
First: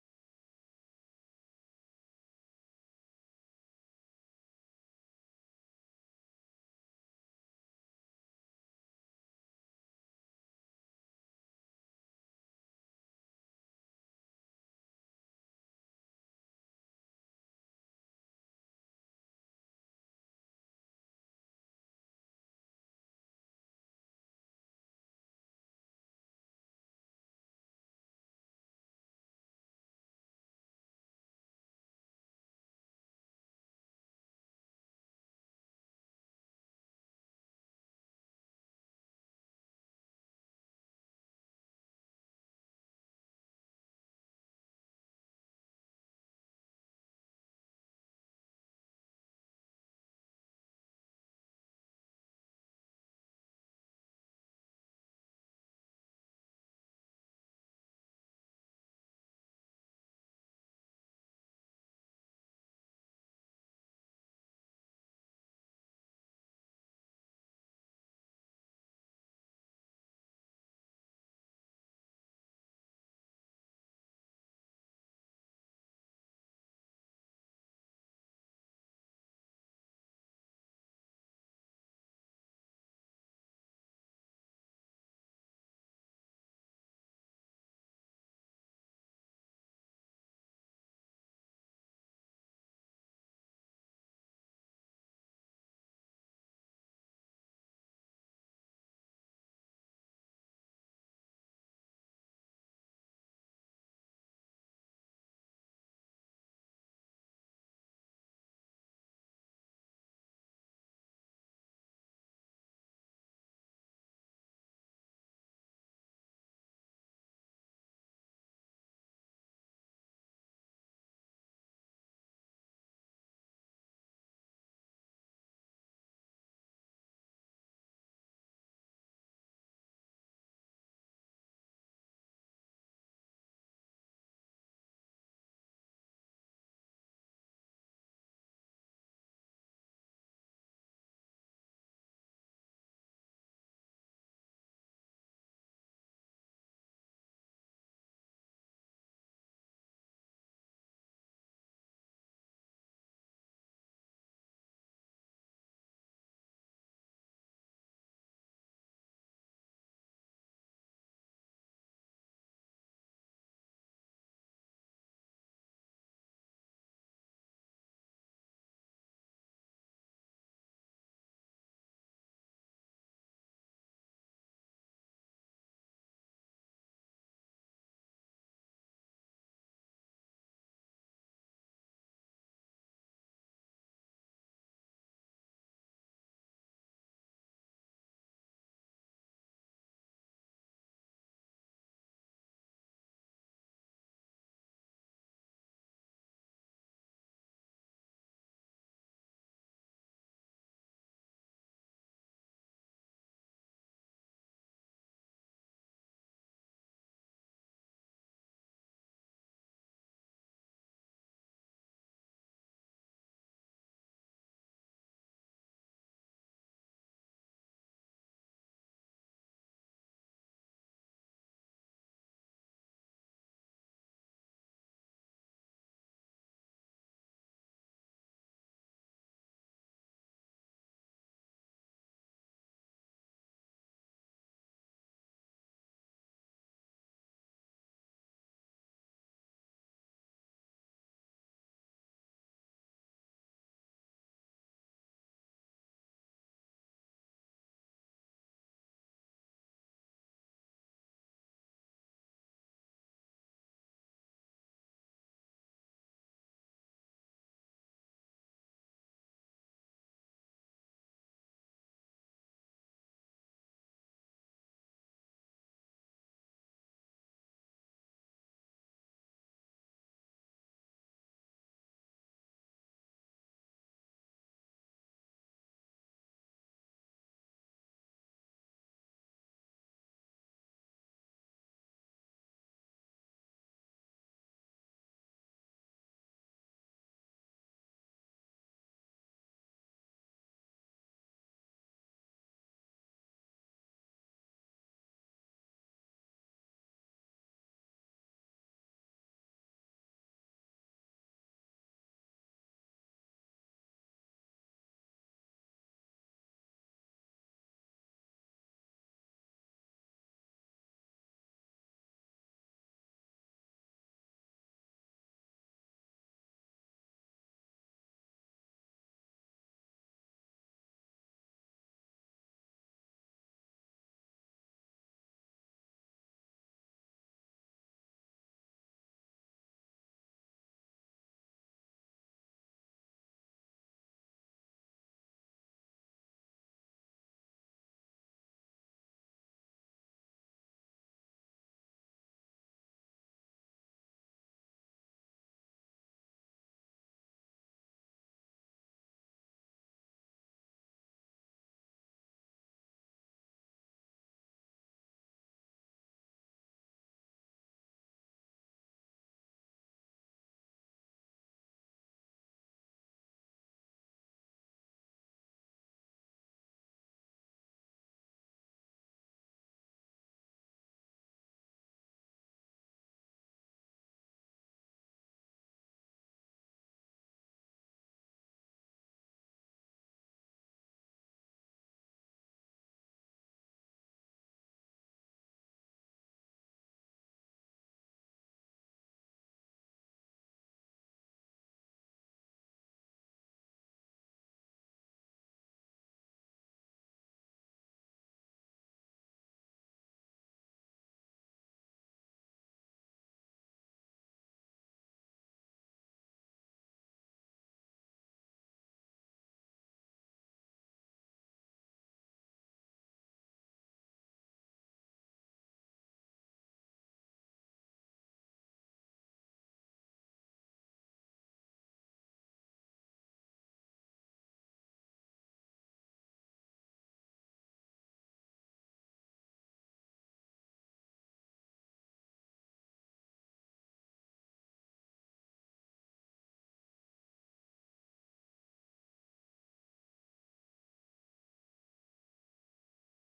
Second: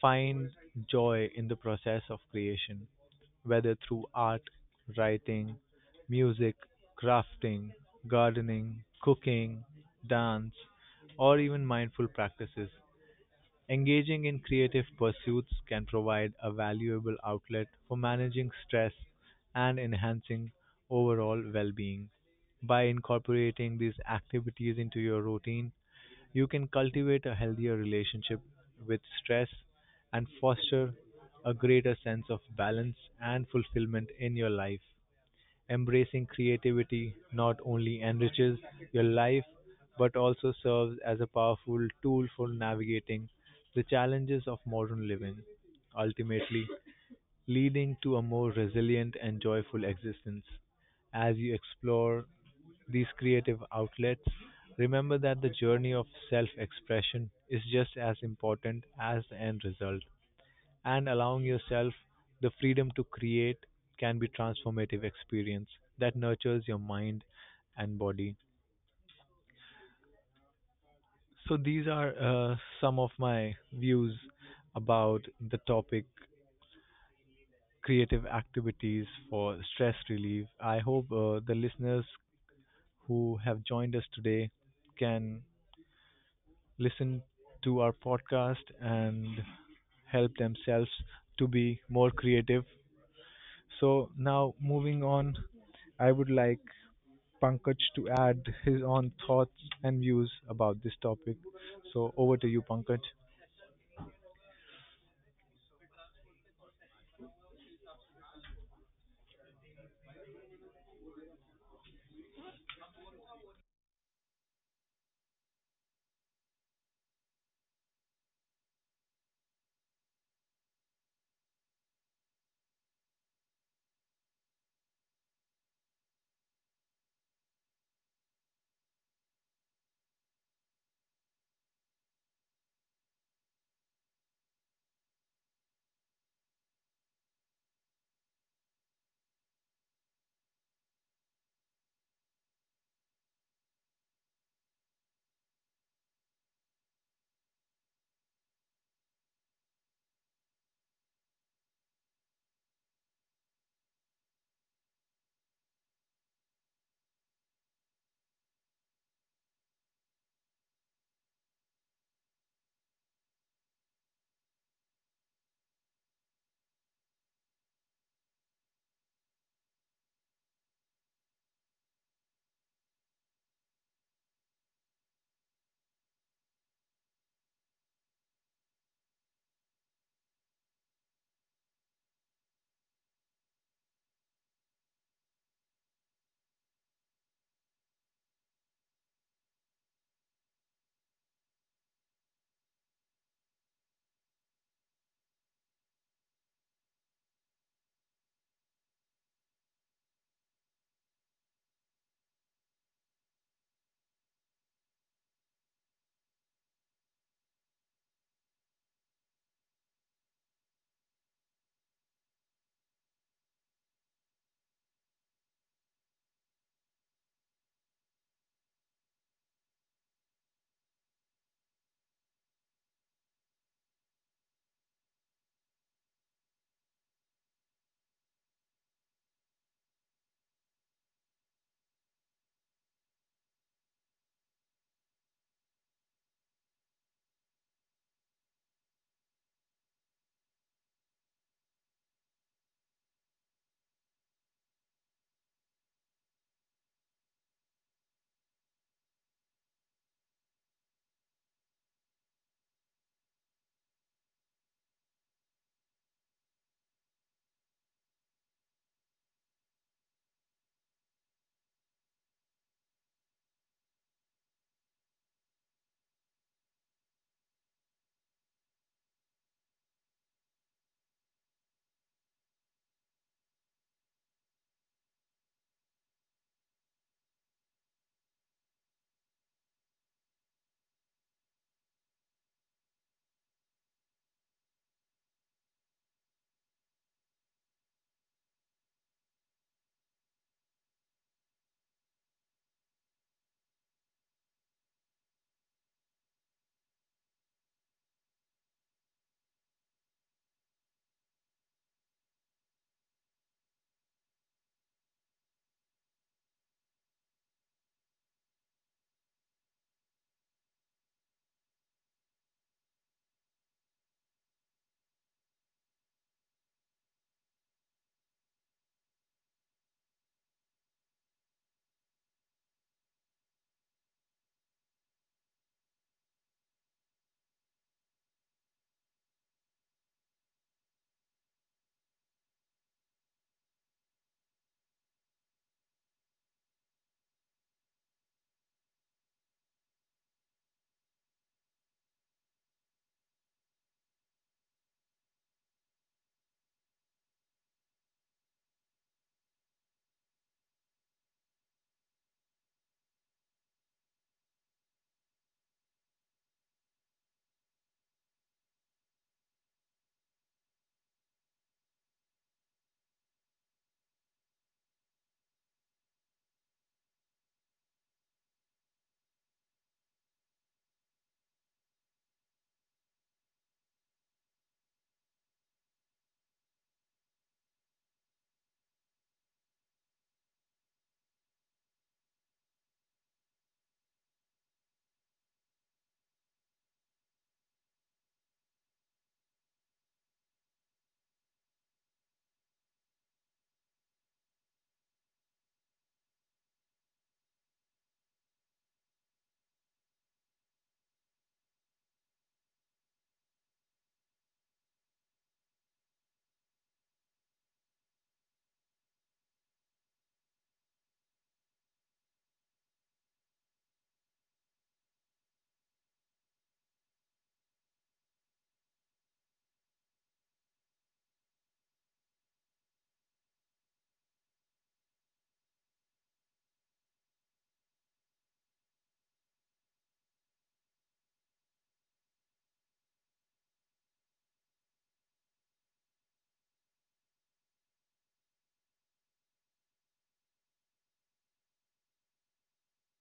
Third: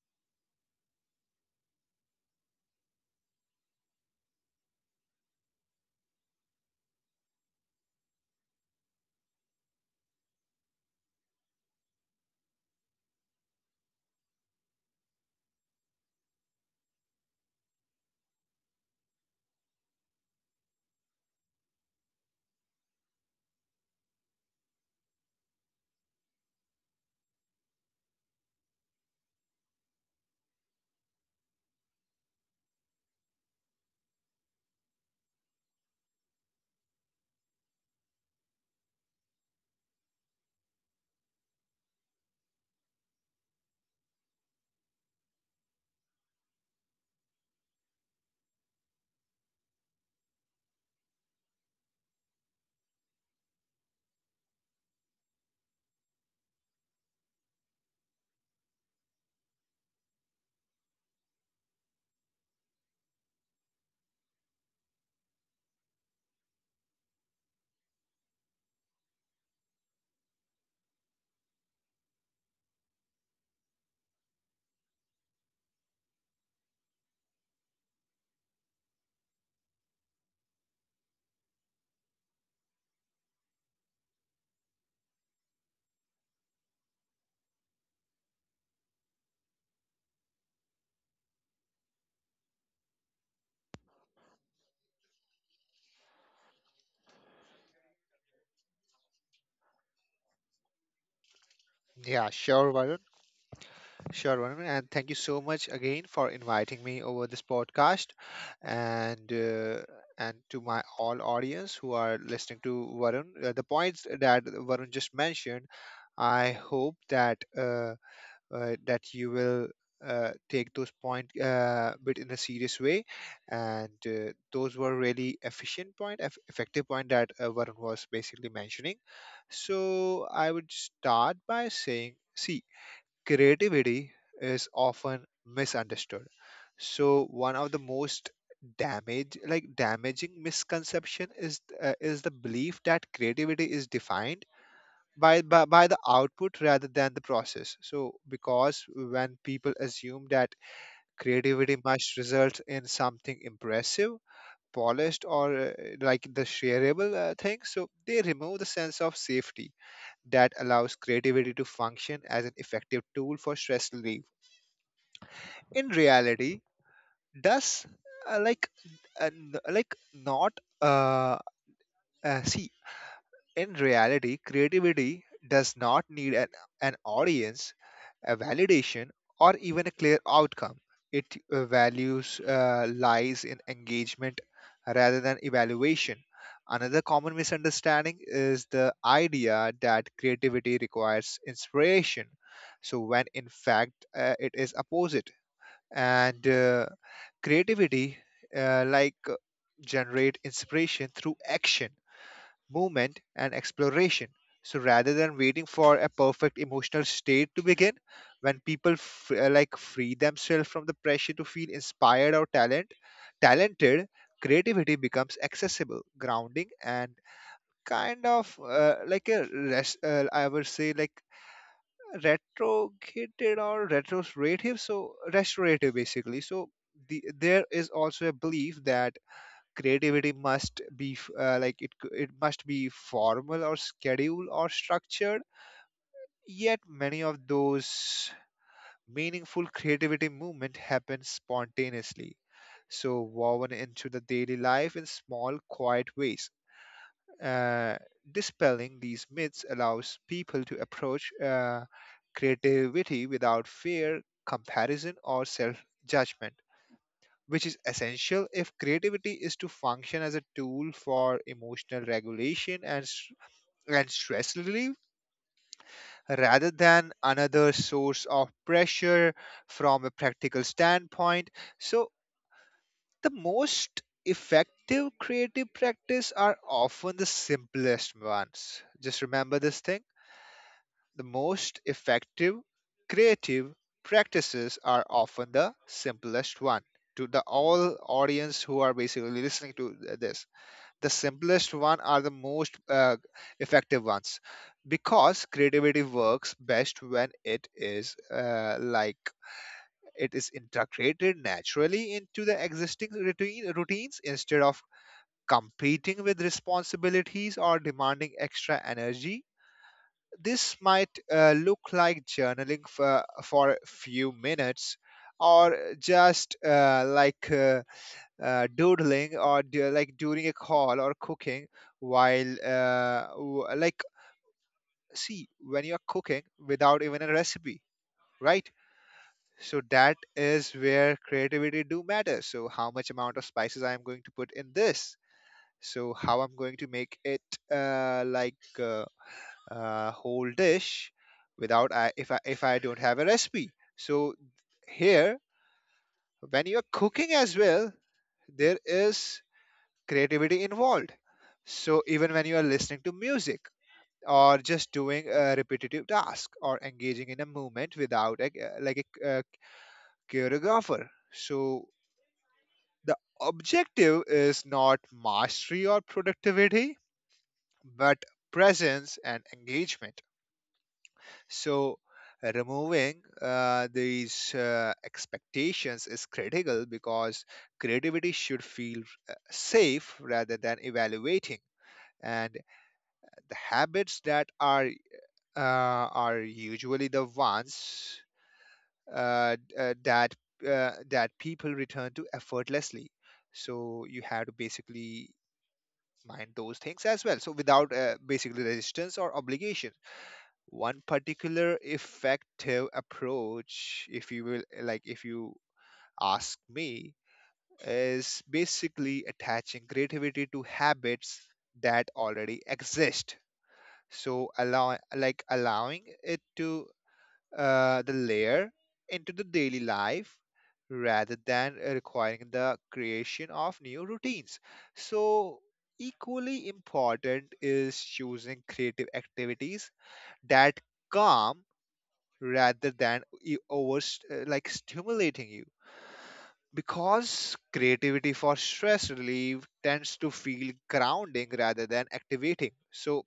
Speaker 3: find joy in the process of creation, whether through art, writing, music, crafting, gardening, cooking, dance, or even mindful practices. Engaging in creative pursuits can provide a valuable outlet for managing stress and enhancing overall well being. By incorporating these activities into your routine, you can cultivate a healthier relationship with stress and foster a greater sense of balance and fulfillment in your life. Embracing creativity not only enriches your life but also serves as a powerful tool for navigating the challenges of modern living, ultimately leading to a more resilient and joyful existence. As you explore these creative outlets, remember that the journey of self expression is just as important as the end result, and allowing yourself the freedom to create can be transformative experience that nurtures your mind and body. So these are some of my views about the topic, creative activities for stress relief. I hope the listeners who have joined us today can listen to our podcast and help themselves to be more creative. So now moving on, I would like Pankaj to add his own thoughts and views about this topic. So
Speaker 2: Yeah,
Speaker 3: over to you,
Speaker 2: sure, Varun.
Speaker 3: Pankaj.
Speaker 2: Sure, Varun. And thank you so much again for inviting me over this podcast. And uh, and to my all audience who are listening to Varun, the points that Varun just mentioned, I hope that. That you will take those point bit in a serious way and those were really effective point that Varun was basically mentioning. So I would start by saying, see, creativity is often misunderstood. So one of the most damage like damaging misconception is is the belief that creativity is defined by the output rather than the process. So because when people assume that creativity must result in something impressive, polished, or like the shareable thing, so they remove the sense of safety that allows creativity to function as an effective tool for stress relief. In reality, does like n- like not uh, see in reality, creativity does not need an audience, a validation, or even a clear outcome. It values lies in engagement rather than evaluation. Another common misunderstanding is the idea that creativity requires inspiration. So when in fact it is opposite, and creativity uh, like uh, generate inspiration through action, movement, and exploration. So rather than waiting for a perfect emotional state to begin, when people free themselves from the pressure to feel talented, creativity becomes accessible, grounding, and kind of I would say like retrograde or retrospective, so restorative basically. So there is also a belief that creativity must be it must be formal or scheduled or structured, yet many of those meaningful creativity movement happen spontaneously, so woven into the daily life in small quiet ways. Uh, dispelling these myths allows people to approach creativity without fear, comparison, or self judgment which is essential if creativity is to function as a tool for emotional regulation and stress relief rather than another source of pressure from a practical standpoint. So the most effective creative practice are often the simplest ones. Just remember this thing. The most effective creative practices are often the simplest one. To the all audience who are basically listening to this, the simplest one are the most effective ones, because creativity works best when it is integrated naturally into the existing routines instead of competing with responsibilities or demanding extra energy. This might look like journaling for a few minutes, or just doodling or like during a call or cooking. While w- like See, when you're cooking without even a recipe, right? So that is where creativity do matter. So how much amount of spices I am going to put in this, so how I'm going to make it uh, like uh, whole dish without if I don't have a recipe. So here, when you're cooking as well, there is creativity involved. So even when you are listening to music, or just doing a repetitive task, or engaging in a movement without a choreographer. So the objective is not mastery or productivity, but presence and engagement. So removing these expectations is critical, because creativity should feel safe rather than evaluating. And the habits that are usually the ones uh, d- uh, that that people return to effortlessly. So you have to basically mind those things as well. So without basically resistance or obligation, one particular effective approach, if you will, like if you ask me, is basically attaching creativity to habits that already exist, so allowing it to the layer into the daily life rather than requiring the creation of new routines. So equally important is choosing creative activities that calm rather than e- over like stimulating you, because creativity for stress relief tends to feel grounding rather than activating. So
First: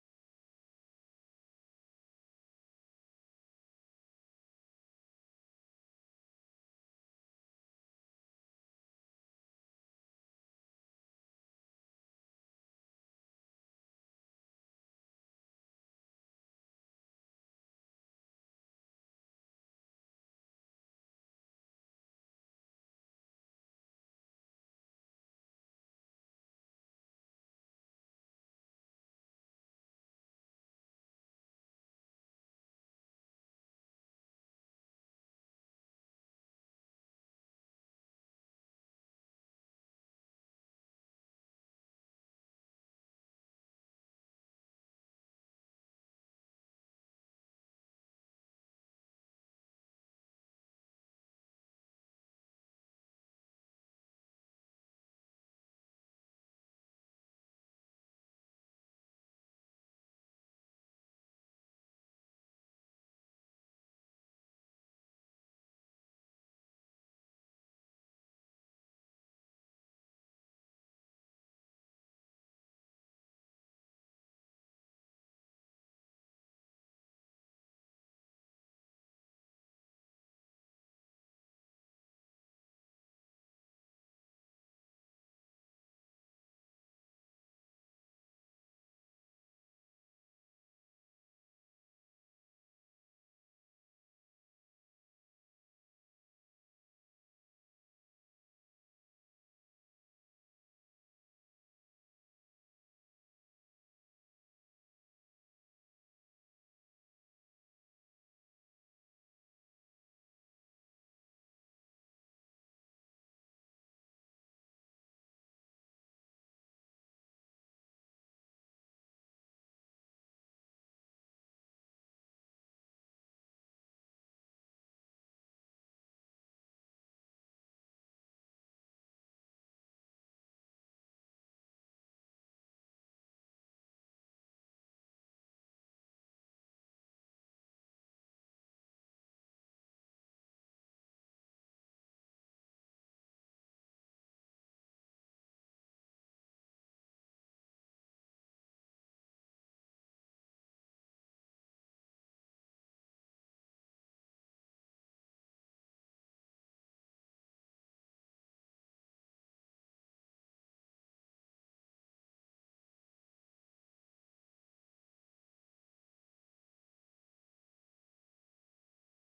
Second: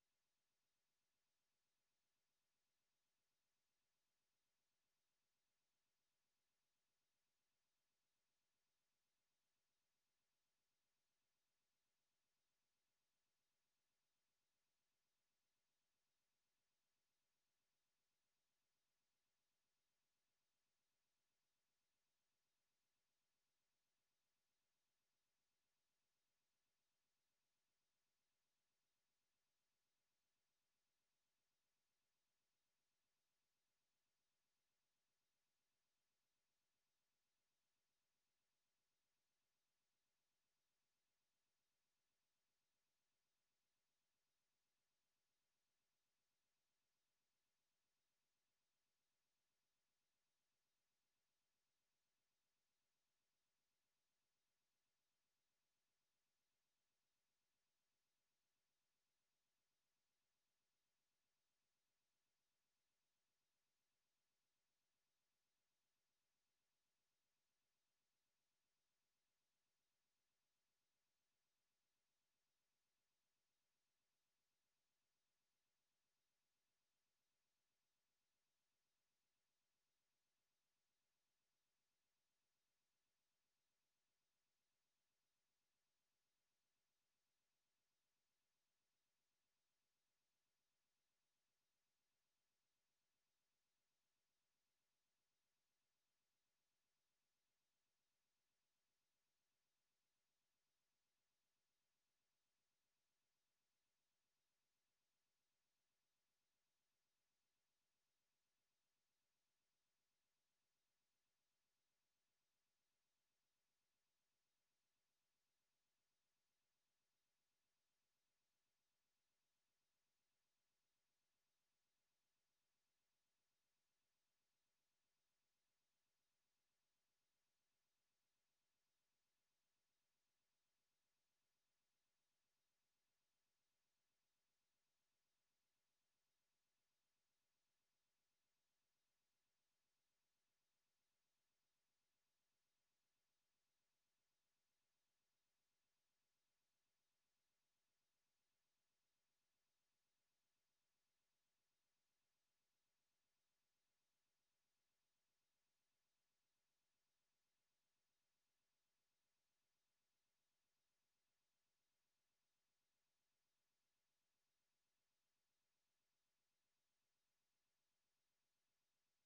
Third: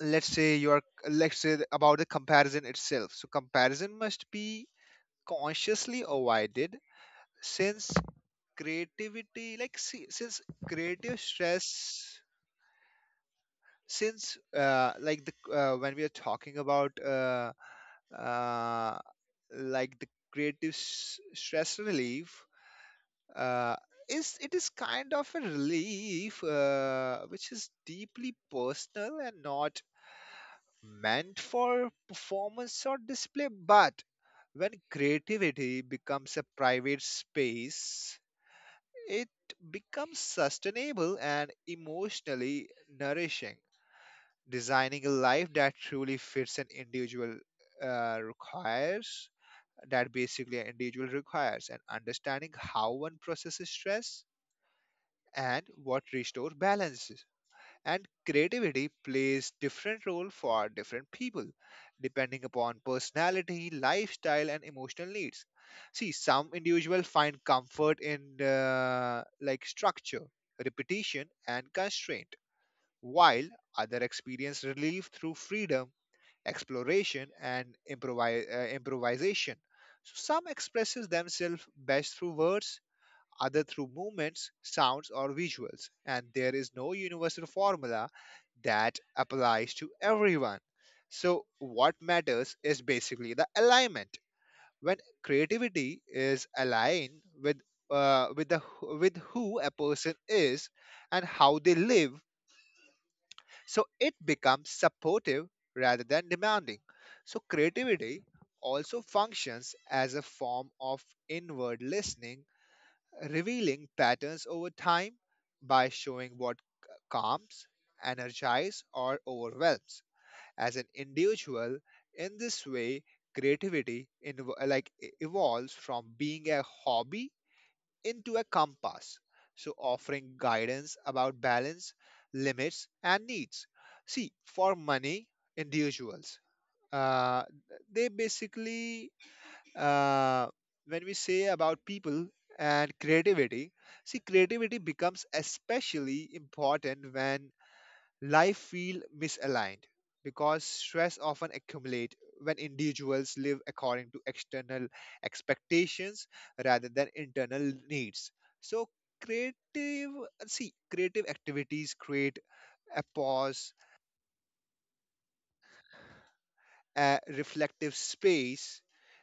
Speaker 2: let's say you're, let's say about the comparison itself. So comparison must be consciously avoided, since creativity like see, since creative stress since like the when we are talking about uh, the stress relief, uh, is it is kind of a relief which is deeply personal and not meant for performance or display. But when creativity becomes a private space, it becomes sustainable and emotionally nourishing. Designing a life that truly fits an individual uh, requires requires and understanding how one processes stress and what restores balance. And creativity plays different role for different people depending upon personality, lifestyle, and emotional needs. See, some individuals find comfort in structure, repetition, and constraint, while other experience relief through freedom, exploration, and improvisation. So some expresses themselves best through words, other through movements, sounds, or visuals, and there is no universal formula that applies to everyone. So what matters is basically the alignment. When creativity is aligned with the with who a person is and how they live, so it becomes supportive rather than demanding. So creativity also functions as a form of inward listening, revealing patterns over time by showing what calms, energizes, or overwhelms. As an individual, in this way, creativity evolves from being a hobby into a compass, so offering guidance about balance, limits, and needs. See, for money individuals, uh, they basically, uh, when we say about people and creativity, see, creativity becomes especially important when life feel misaligned, because stress often accumulate when individuals live according to external expectations rather than internal needs. So creative creative activities create a pause, a reflective space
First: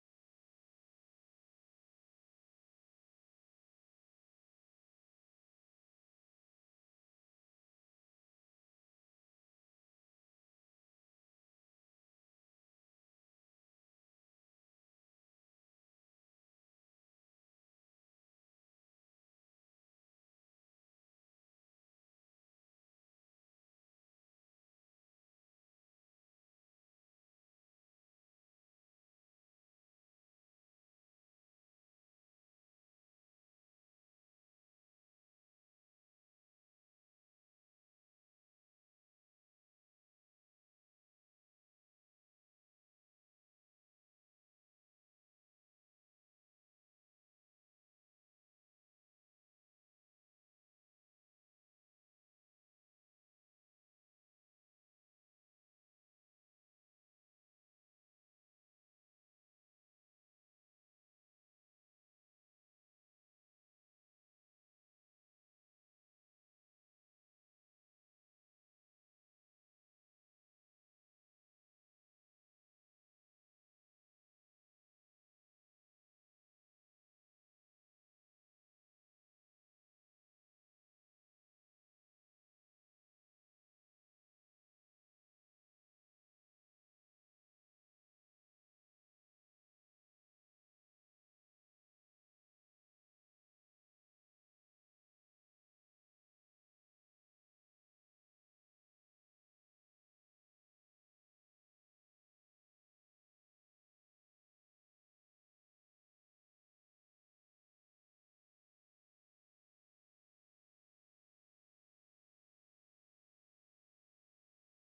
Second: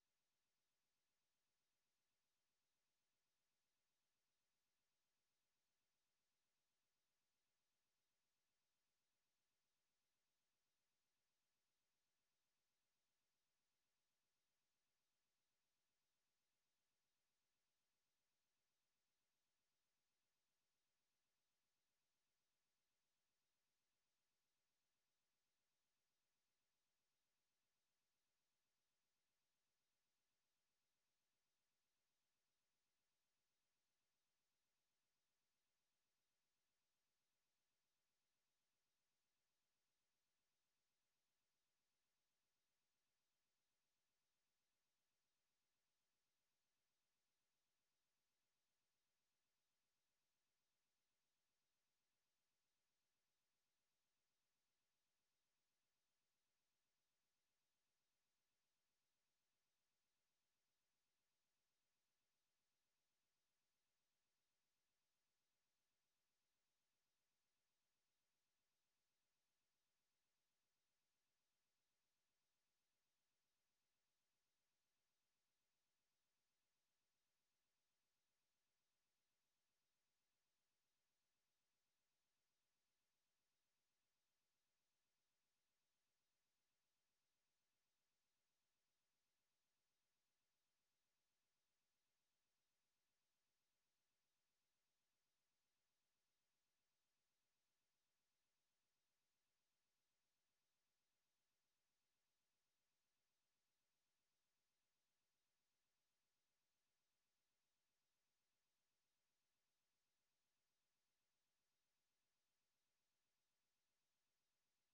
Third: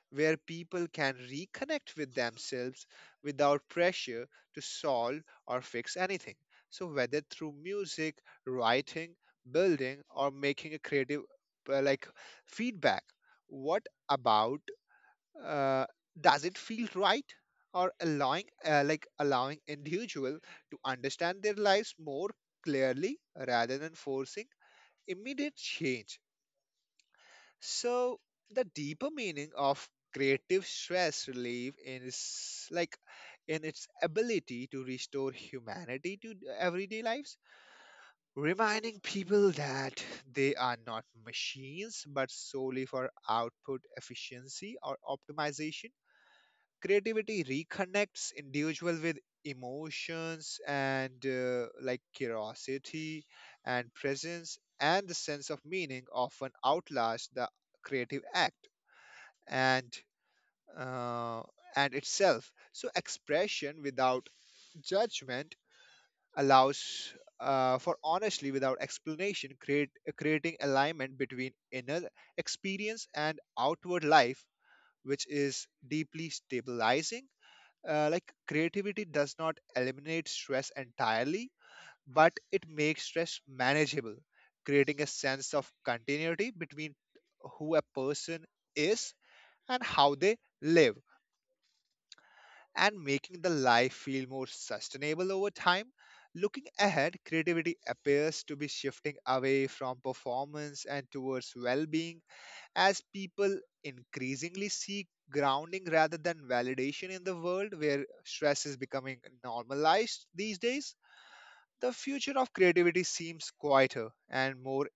Speaker 2: where people can reconnect with themselves without pressure to solve or fix anything. So whether through music, writing, building, or making a creative uh, like feedback, what about, uh, does it feel right? Or allowing individual to understand their lives more clearly rather than forcing immediate change. So the deeper meaning of creative stress relief is like in its ability to restore humanity to everyday lives, reminding people that they are not machines but solely for output efficiency or optimization. Creativity reconnects individual with emotions and curiosity and presence, and the sense of meaning often outlasts the creative act and uh, and itself. So expression without judgment allows for honestly without explanation, create creating alignment between inner experience and outward life, which is deeply stabilizing. Creativity does not eliminate stress entirely, but it makes stress manageable, creating a sense of continuity between who a person is and how they live, and making the life feel more sustainable over time. Looking ahead, creativity appears to be shifting away from performance and towards well being as people increasingly seek grounding rather than validation in the world where stress is becoming normalized these days. The future of creativity seems quieter and more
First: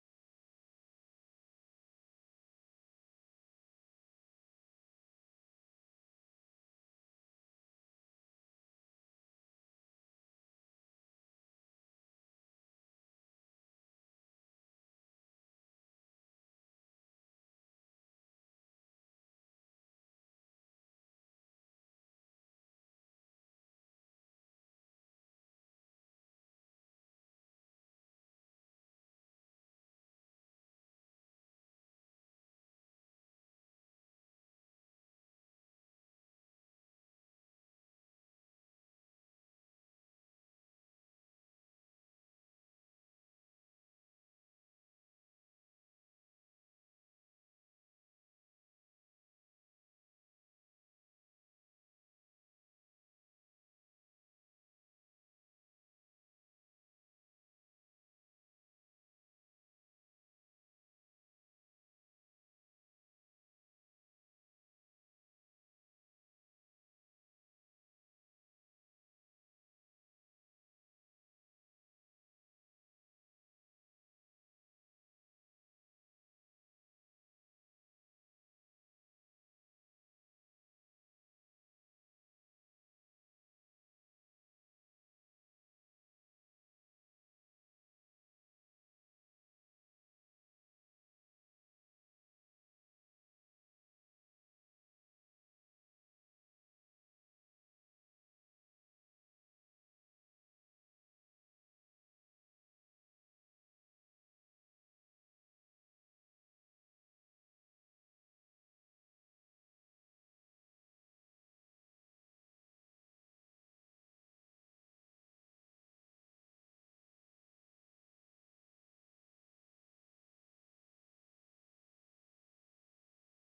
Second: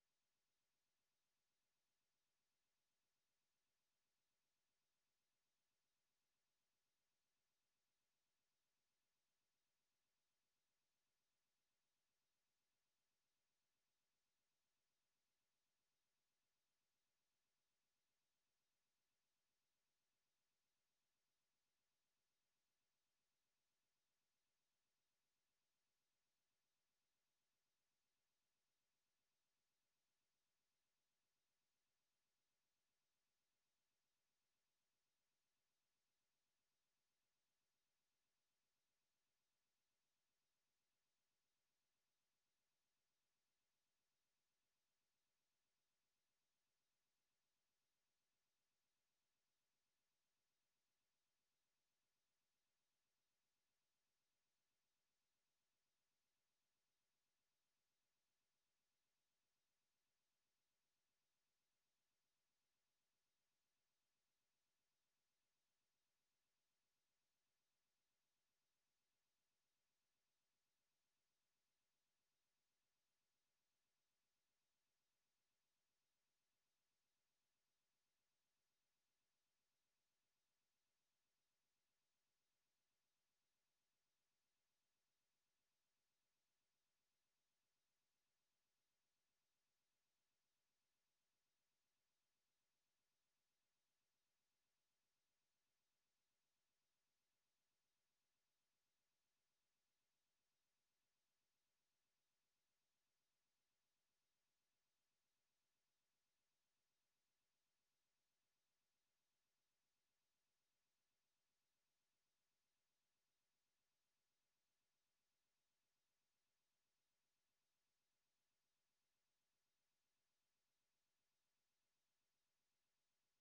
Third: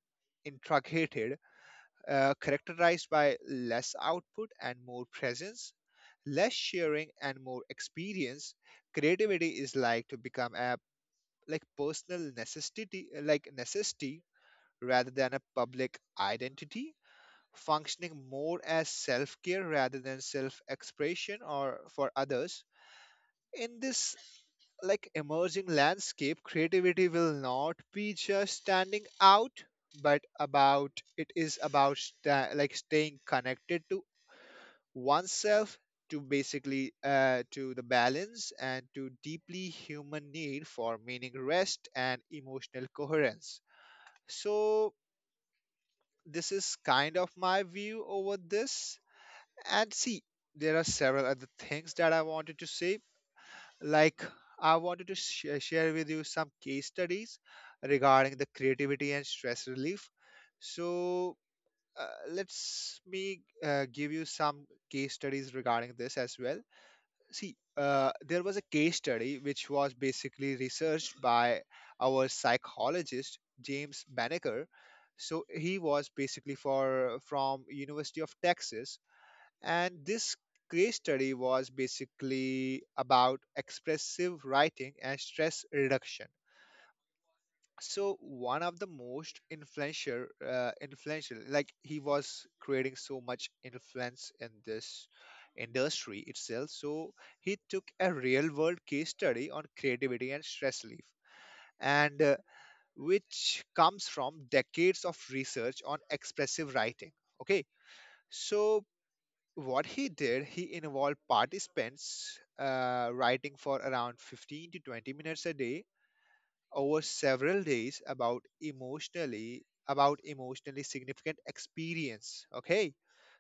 Speaker 2: intricate, characterized by less output and more presence, less sharing and more experience. Creativity is like to become a, like personal necessity like necessity rather than a public identity, functioning more as self-care rather than self-expression or for others. In this like emerging landscape, creativity will not be just standing out, but about, it is about staying connected to oneself, to basically to the balance, and to deeply human need for meaning, rest, and emotional coherence. So this is kind of my view over this. And see, there are several other things that I wanted to say, like I wanted to share with you some case studies regarding the creativity and stress relief. So let's me give you some case studies regarding this as well. See, there was a case study which was basically researched by our psychologist James Banneker. So he was basically for from University of Texas, and this case study was basically about expressive writing and stress reduction. So one of the most influential, like he was creating so much influence in this industry itself. So he took a real world case study on creativity and stress relief, and which comes from decades of research on expressive writing. Okay, so what he did, he involved participants writing for around 15 to 20 minutes a day over several days about emotionally significant experience. Okay,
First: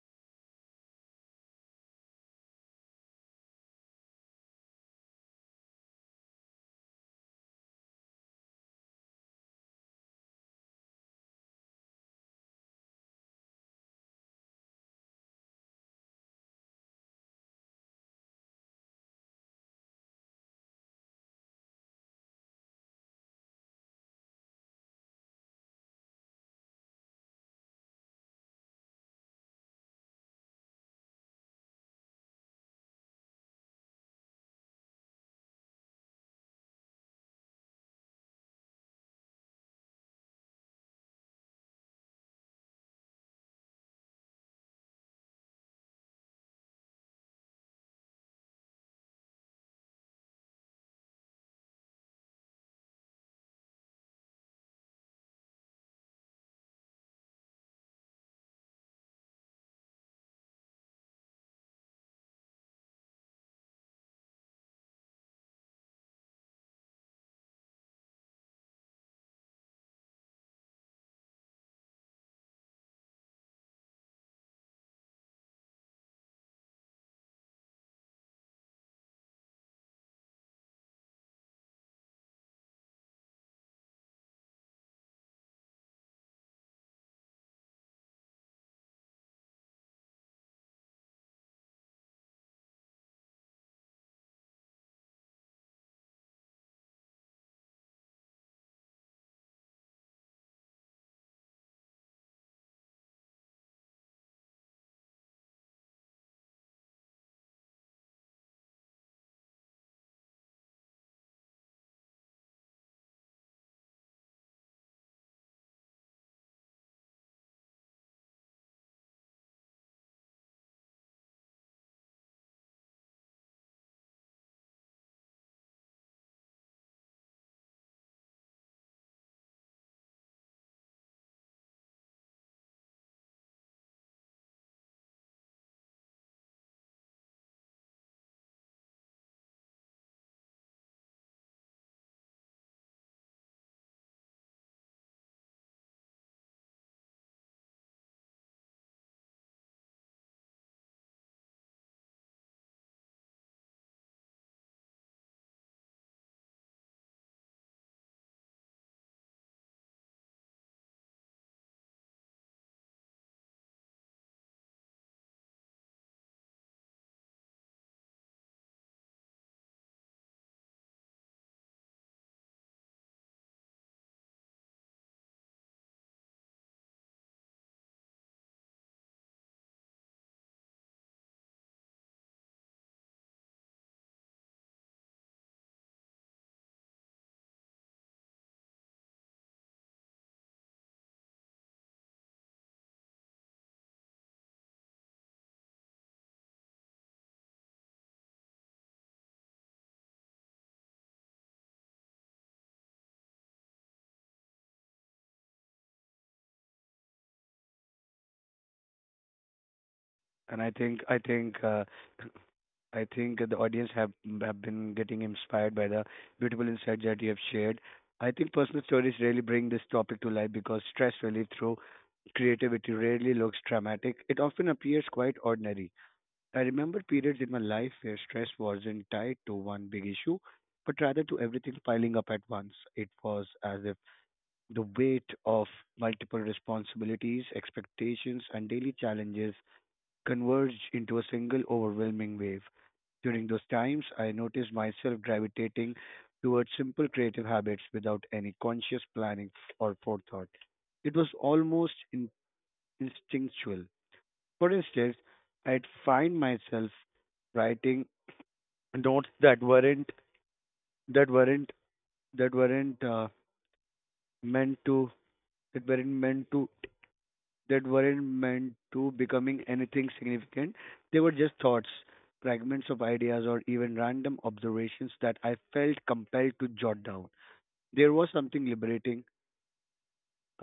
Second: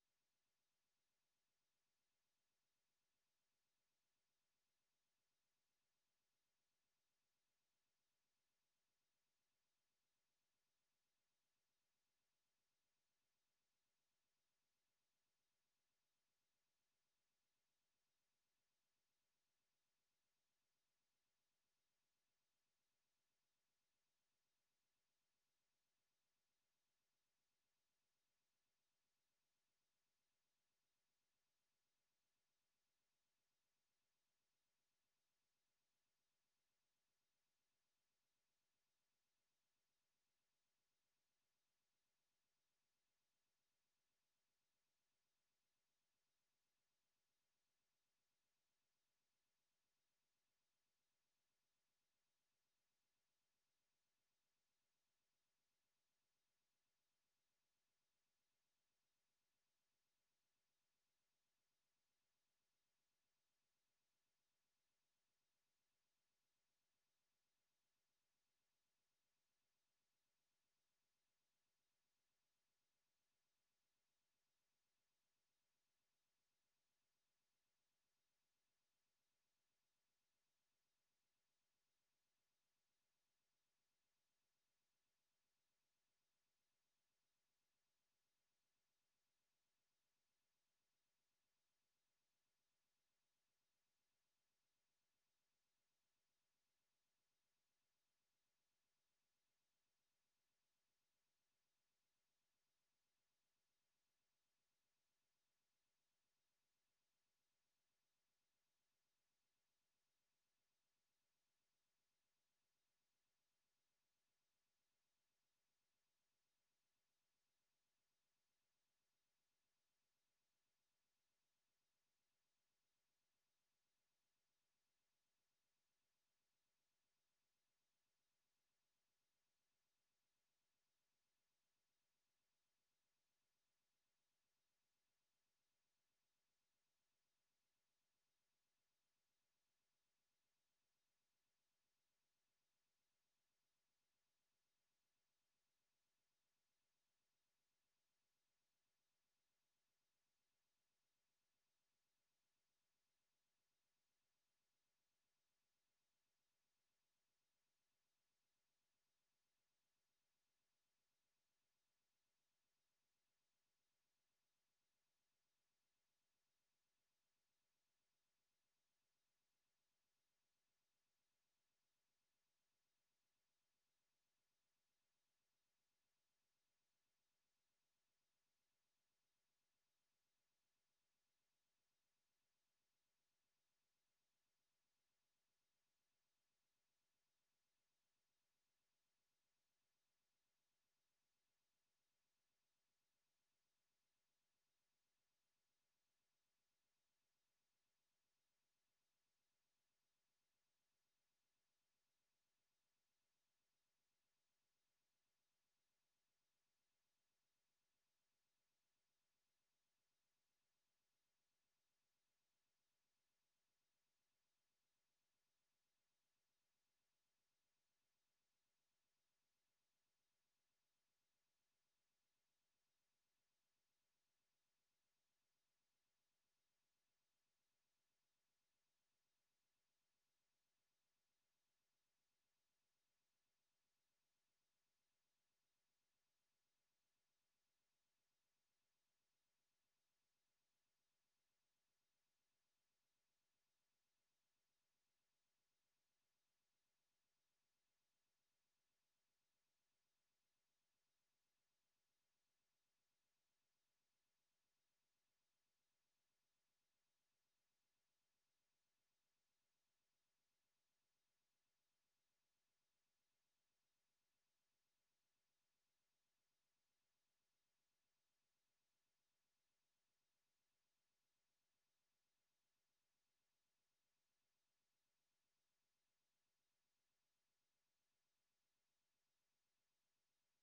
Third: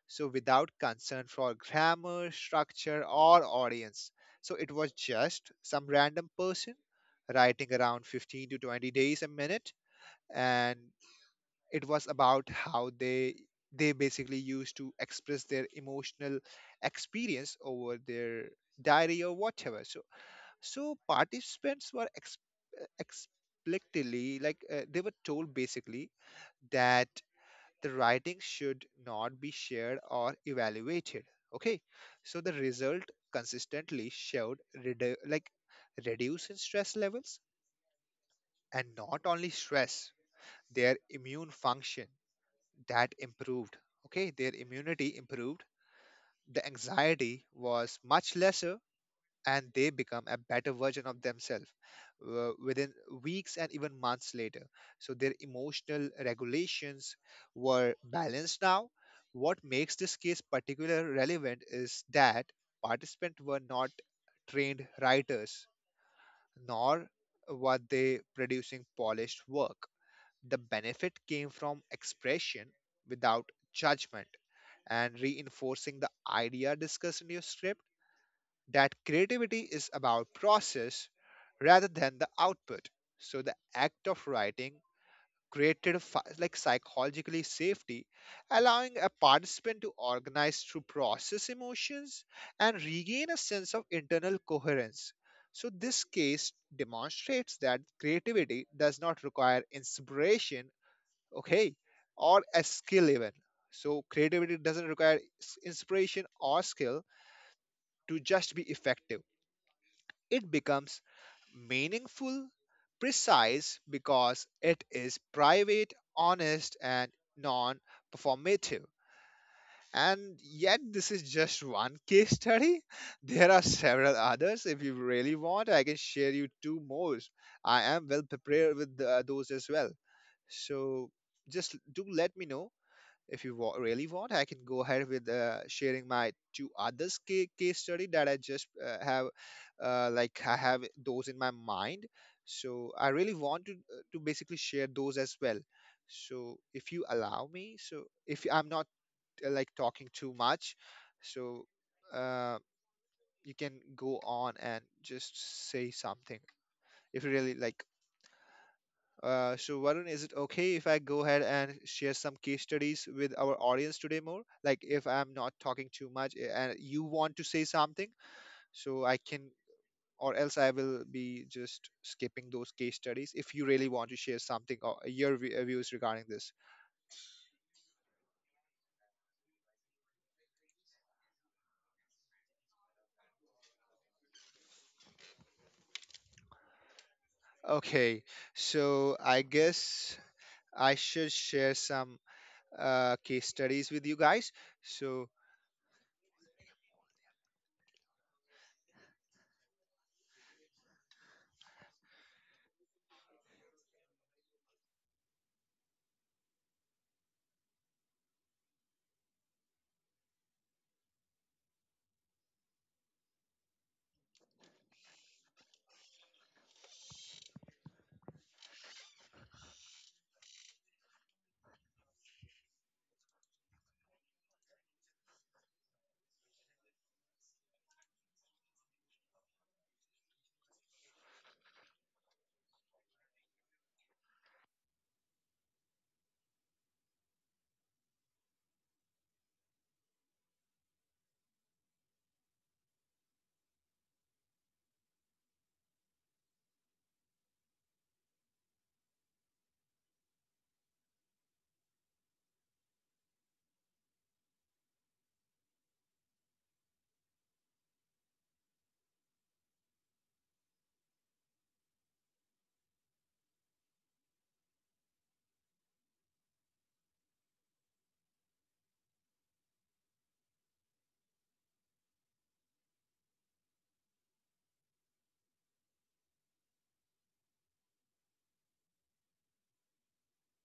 Speaker 2: so without concern for grammar, structure, or audience. So it was just some random person writing around 15 to 20 days a minute, and it was about how they basically used to express their emotional experience over their diary or whatever. So so participants were explicitly, they were told basically that the writing should not be shared or evaluated. Okay, so the result consistently showed redu- like reduce in stress levels. And not only stress, their immune function that improved. Okay, their immunity improved. The anxiety was much less, and they become a better version of themselves within weeks and even months later. So their emotional regulations were balanced now. What makes this case particularly relevant is that participants were not trained writers, nor were they producing polished work. The benefit came from expression without judgment and reinforcing the idea discussed in your script that creativity is about process rather than the output. So the act of writing created psychologically safety, allowing a participant to organize through process emotions and regain a sense of internal coherence. So this case demonstrates that creativity does not require inspiration, okay, or a skill even. So creativity doesn't require inspiration or skill to just be effective. It becomes meaningful, precise because it is private, honest, and non performative. And yet, this is just one case study. *laughs* There are several others. If you really want, I can share you two more. I am well prepared with those as well. So just do let me know if you really want, I can go ahead with sharing my two case study that I just have, I have those in my mind. So I really want to basically share those as well. So if you allow me, so if I'm not talking too much, so uh, you can go on and just say something if you really like. So Varun, is it okay if I go ahead and share some case studies with our audience today more? Like if I'm not talking too much, eh, and you want to say something, so I can, or else I will be just skipping those case studies if you really want to share something or your views regarding this. Okay, so I guess I should share some case studies with you guys. So
Speaker 1: And I think, I think, I think the audience have been getting inspired by the beautiful insights that you have shared. I think personal stories really bring this topic to life because stress relief through creativity rarely looks dramatic. It often appears quite ordinary. I remember periods in my life where stress wasn't tied to one big issue, but rather to everything piling up at once. It was as if the weight of multiple responsibilities, expectations, and daily challenges converged into a single overwhelming wave. During those times, I noticed myself gravitating towards simple creative habits without any conscious planning or forethought. It was almost instinctual. For instance, I'd find myself writing notes that weren't that weren't that weren't meant to that weren't meant to meant to becoming anything significant. They were just thoughts, fragments of ideas, or even random observations that I felt compelled to jot down. There was something liberating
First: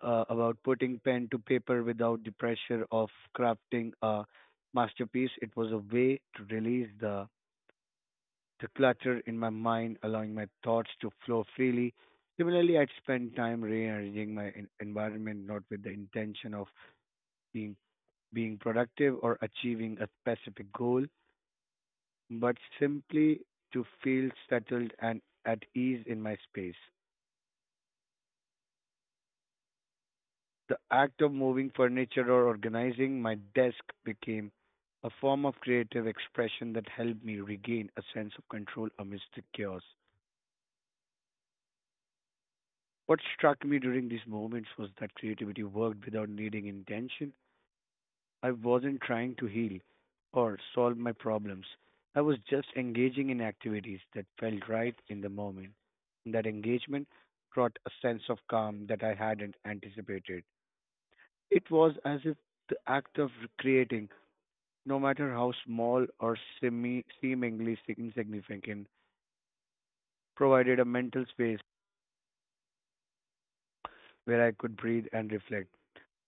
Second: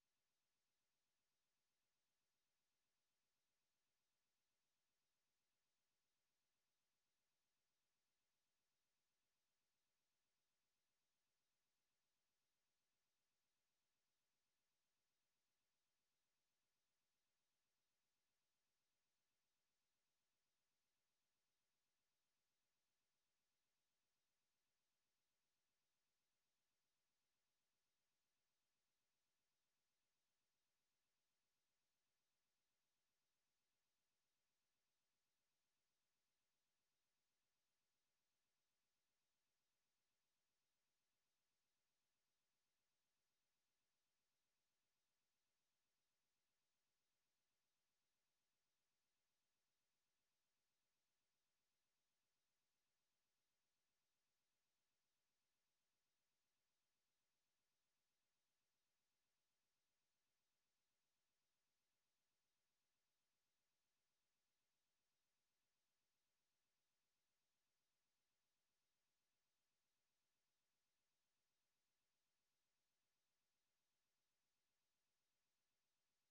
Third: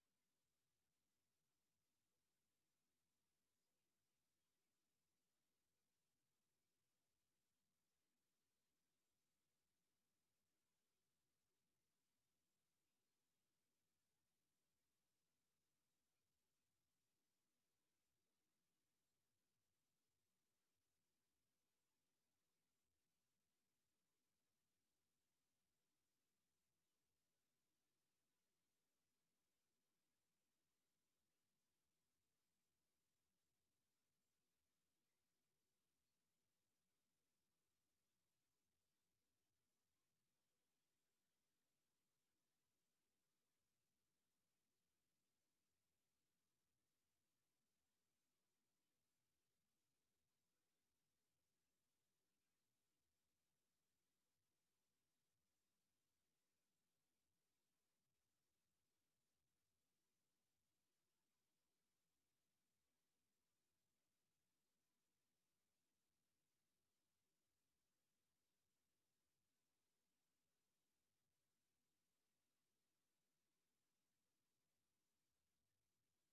Speaker 1: about putting pen to paper without the pressure of crafting a masterpiece. It was a way to release the clutter in my mind, allowing my thoughts to flow freely. Similarly, I'd spend time rearranging my environment not with the intention of being. being productive or achieving a specific goal, but simply to feel settled and at ease in my space. The act of moving furniture or organizing my desk became a form of creative expression that helped me regain a sense of control amidst the chaos. What struck me during these moments was that creativity worked without needing intention. I wasn't trying to heal or solve my problems. I was just engaging in activities that felt right in the moment. That engagement brought a sense of calm that I hadn't anticipated. It was as if the act of creating, no matter how small or seemingly insignificant, provided a mental space where I could breathe and reflect.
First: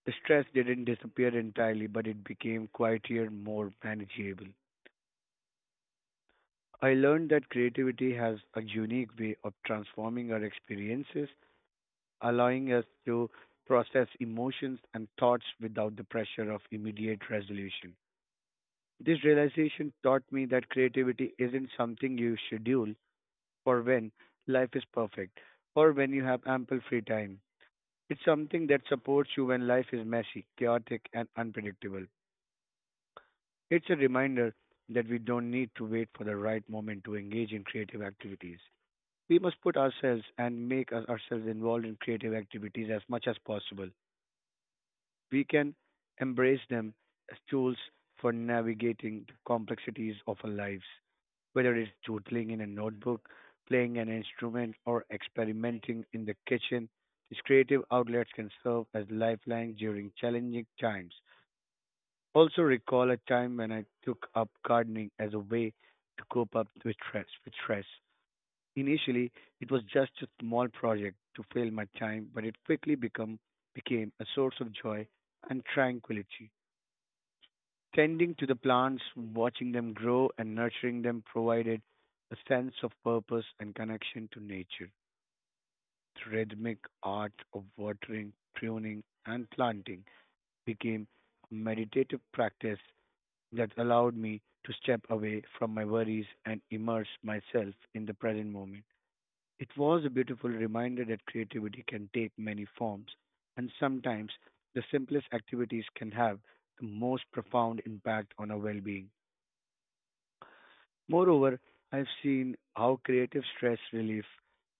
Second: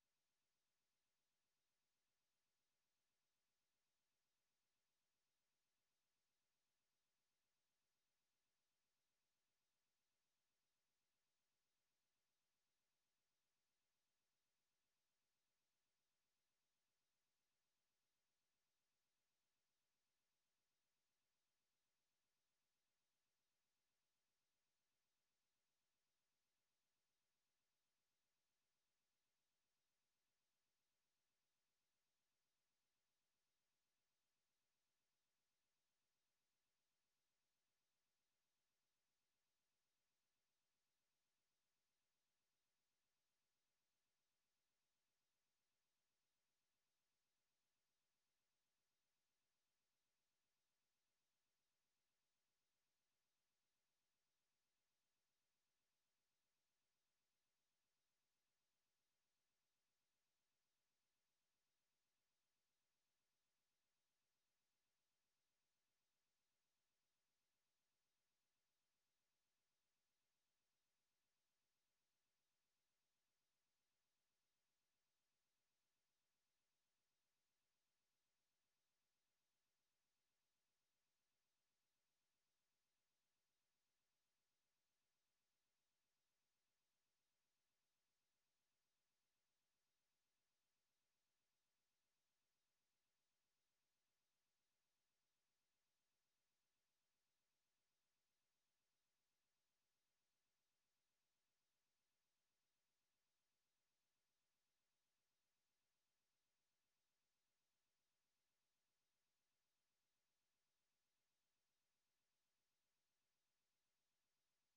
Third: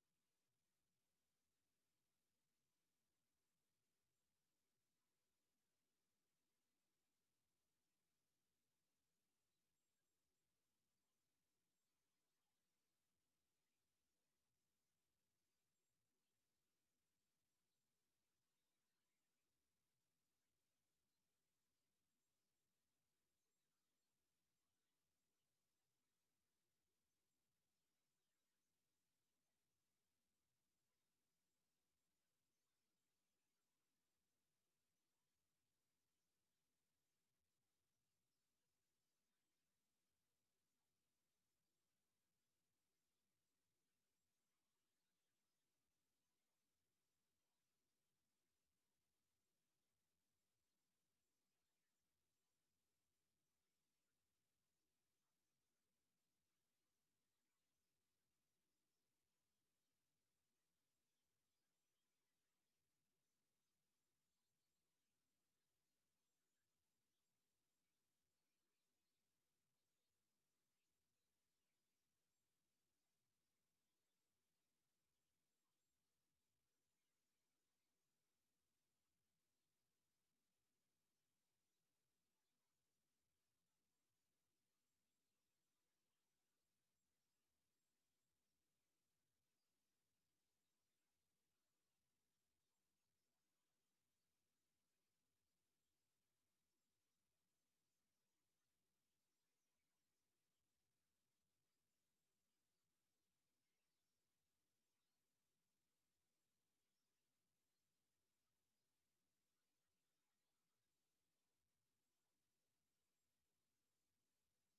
Speaker 1: The stress didn't disappear entirely, but it became quieter, more manageable. I learned that creativity has a unique way of transforming our experiences, allowing us to process emotions and thoughts without the pressure of immediate resolution. This realization taught me that creativity isn't something you schedule for when life is perfect or when you have ample free time. It's something that supports you when life is messy, chaotic, and unpredictable. It's a reminder that we don't need to wait for the right moment to engage in creative activities. We must put ourselves and make ourselves involved in creative activities as much as possible. We can embrace them as tools for navigating the complexities of our lives, whether it's doodling in a notebook, playing an instrument, or experimenting in the kitchen. These creative outlets can serve as lifelines during challenging times. Also, recall a time when I took up gardening as a way to cope up with stress. Initially, it was just a small project to fill my time, but it quickly became a source of joy and tranquility. Tending to the plants, watching them grow, and nurturing them provided a sense of purpose and connection to nature. The rhythmic art of watering, pruning, and planting became a meditative practice that allowed me to step away from my worries and immerse myself in the present moment. It was a beautiful reminder that creativity can take many forms, and sometimes the simplest activities can have the most profound impact on our well being. Moreover, I've seen how creative stress relief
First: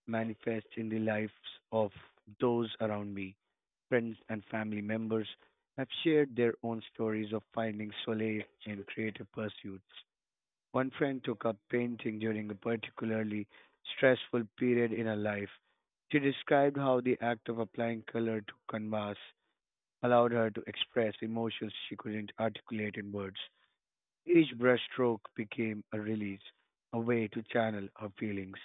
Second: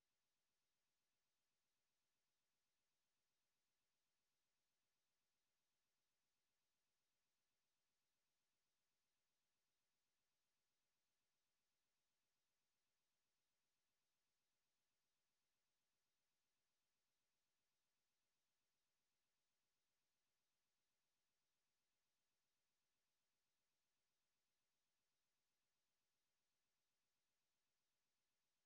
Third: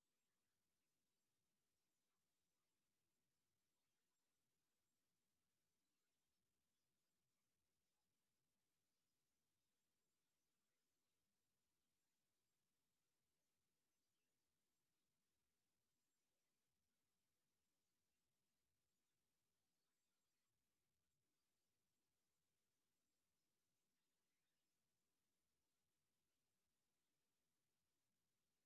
Speaker 1: manifests in the lives of those around me. Friends and family members have shared their own stories of finding solace in creative pursuits. One friend took up painting during a particularly stressful period in her life. She described how the act of applying color to canvas allowed her to express emotions she couldn't articulate in words. Each brushstroke became a release, a way to channel her feelings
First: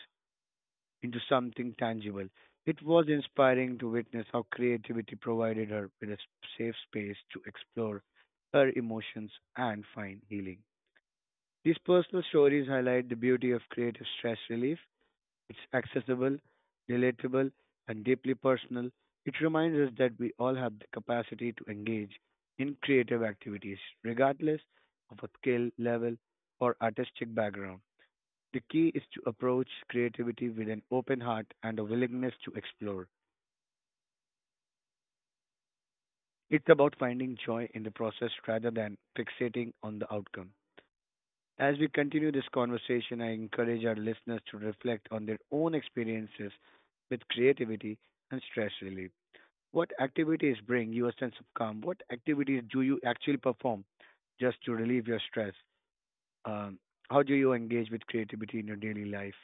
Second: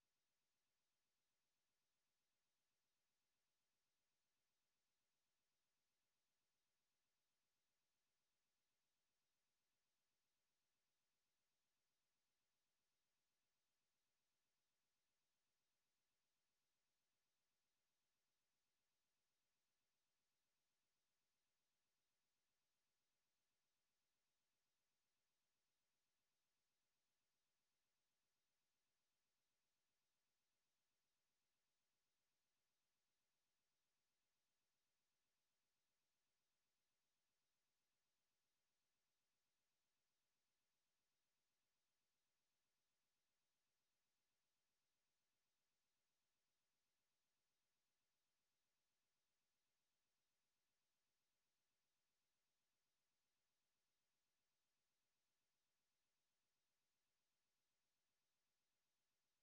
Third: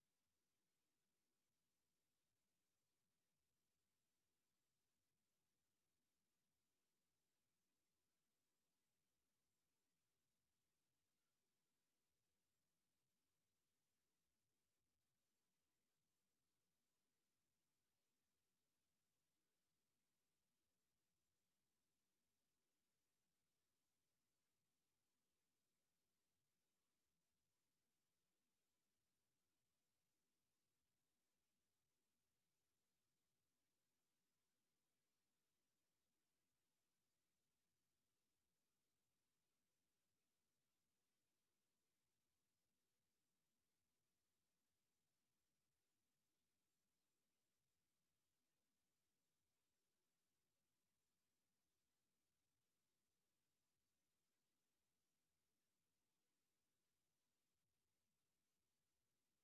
Speaker 1: into something tangible. It was inspiring to witness how creativity provided her with a safe space to explore her emotions and find healing. These personal stories highlight the beauty of creative stress relief. It's accessible, relatable, and deeply personal. It reminds us that we all have the capacity to engage in creative activities, regardless of our skill level or artistic background. The key is to approach creativity with an open heart and a willingness to explore. It's about finding joy in the process rather than fixating on the outcome. As we continue this conversation, I encourage our listeners to reflect on their own experiences with creativity and stress relief. What activities bring you a sense of calm? What activities do you actually perform just to relieve your stress? Um, how do you engage with creativity in your daily life?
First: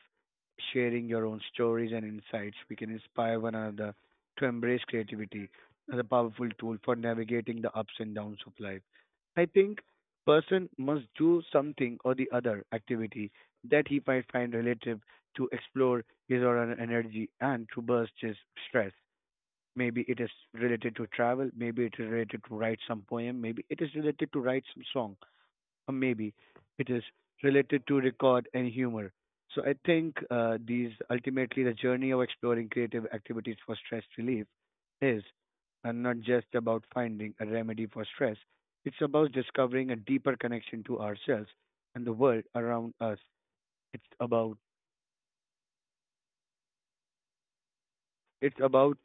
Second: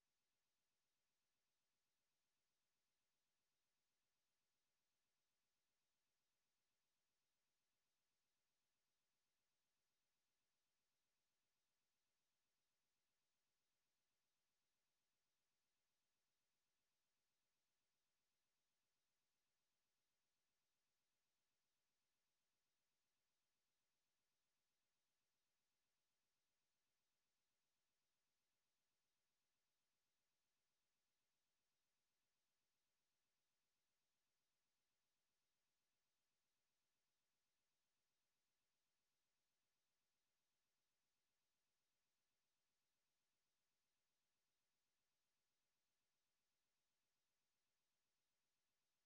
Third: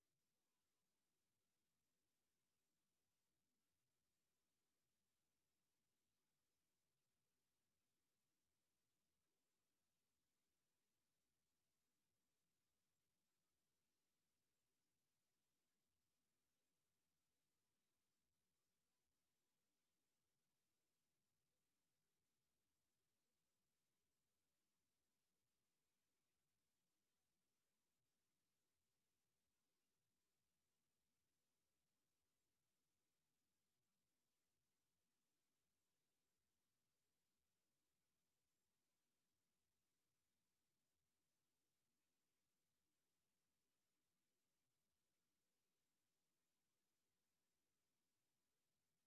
Speaker 1: Sharing your own stories and insights, we can inspire one another to embrace creativity as a powerful tool for navigating the ups and downs of life. I think person must do something or the other activity that he might find relative to explore his or her energy and to burst his stress. Maybe it is related to travel, maybe it is related to write some poem, maybe it is related to write some song, or maybe it is related to record and humor. So I think These ultimately the journey of exploring creative activities for stress relief is not just about finding a remedy for stress. It's about discovering a deeper connection to ourselves and the world around us. It's about it's about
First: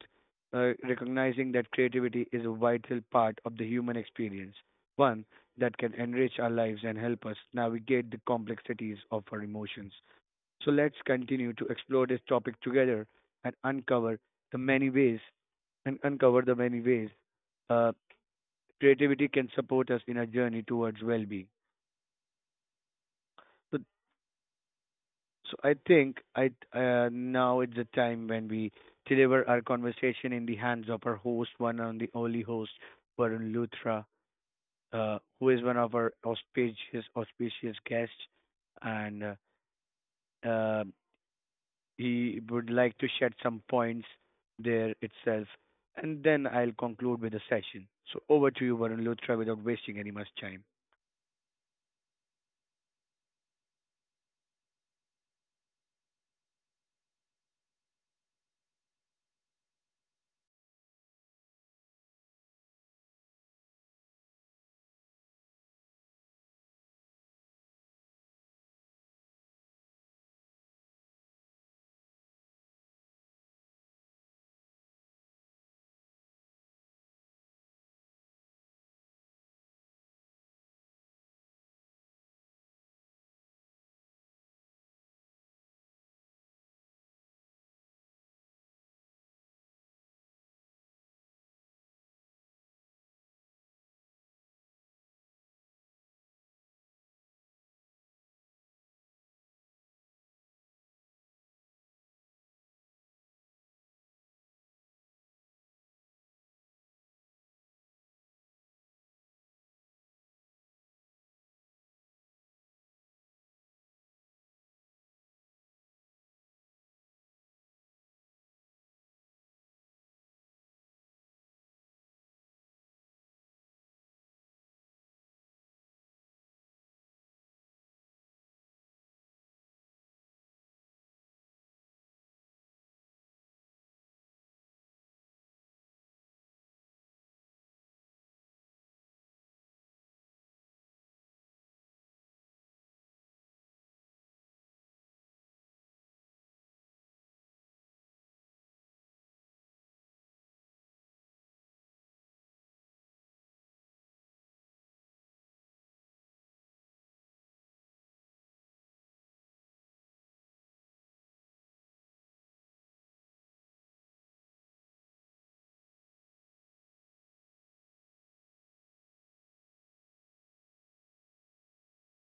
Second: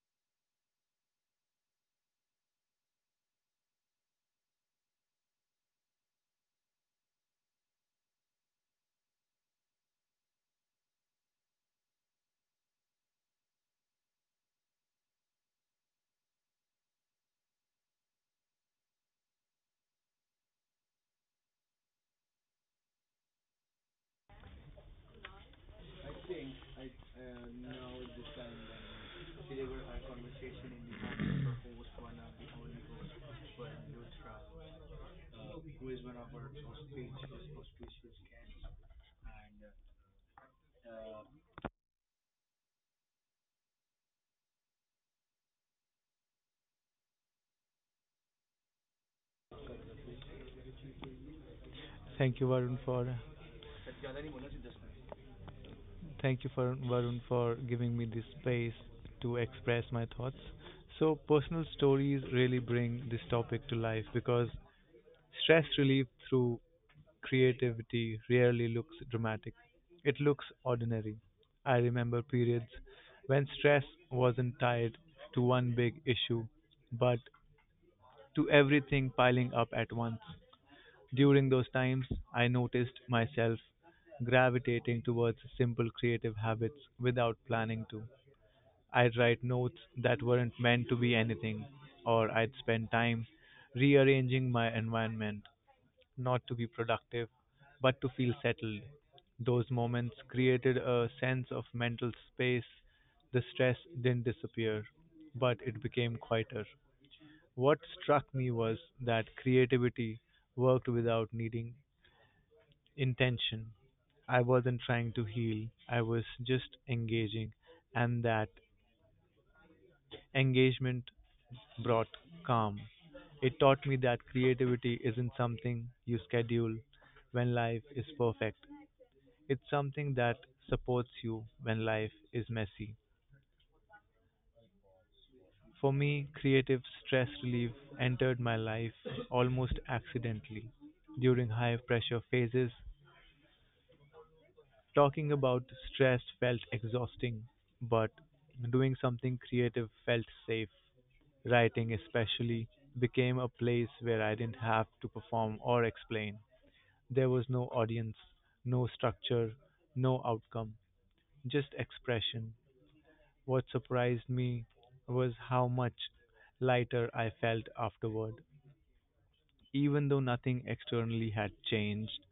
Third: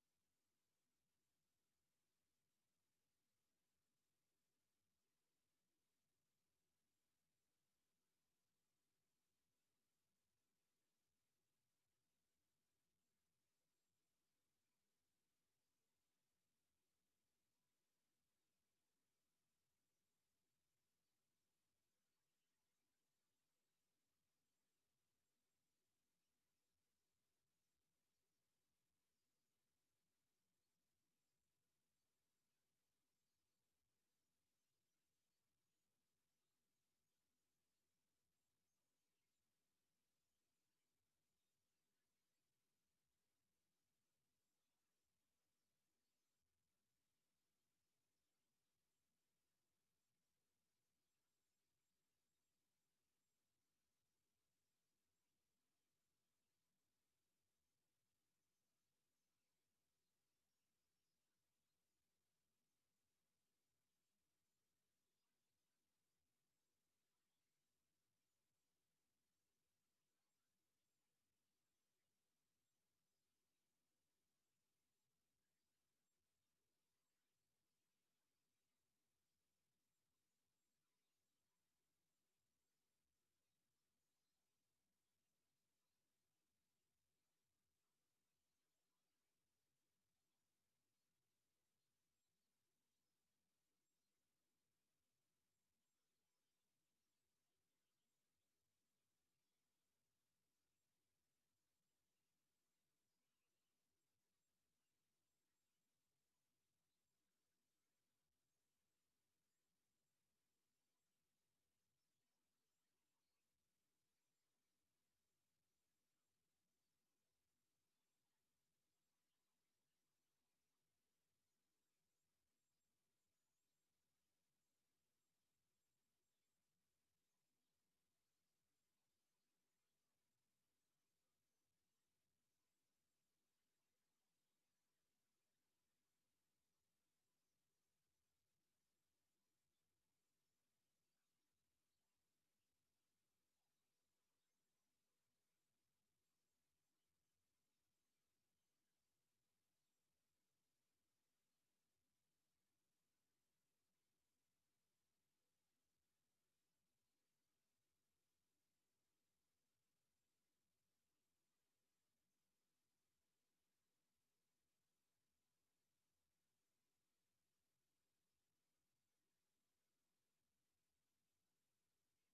Speaker 1: uh, recognizing that creativity is a vital part of the human experience, one that can enrich our lives and help us navigate the complexities of our emotions. So let's continue to explore this topic together and uncover the many ways and uncover the many ways uh, creativity can support us in our journey towards well-being. So, so I think I now it's the time when we deliver our conversation in the hands of our host, one and the only host, Varun Luthra, who is one of our auspicious guests, and uh, um he would like to shed some points there itself, and then I'll conclude with the session. So over to you, Varun Luthra, without wasting any much time.
Speaker 3: Thank you, Varun, for Thank you for Varun for giving me this space to express my thoughts. So personal stories really bring this topic to life because stress relief through creativity rarely looks dramatic. It looks ordinary. I remember periods when stress wasn't tied to one big issue, but to everything piling up at once. During those times, I noticed myself gravitating towards simple creative habits without planning to. I'd write notes that weren't meant to be anything, or I'd spend time rearranging my environment, not to be productive, but to feel settled. Those moments created a sense of mental space. The stress didn't disappear, but it became quieter. What struck me was that creativity worked without needing intention. I wasn't trying to heal, I was just engaging, and that engagement brought calm. It taught me that creativity isn't something you schedule when life is perfect. It's something that supports you when life is messy. For me, creative stress relief entered my life almost accidentally. During high pressure phases, talking about stress felt exhausting, but doing something creative felt safe. Writing, especially, became a place where I didn't have to perform or explain. There was no audience, no structure, no outcome, just expression. What surprised me was how much lighter I felt afterward. Even though nothing externally had changed,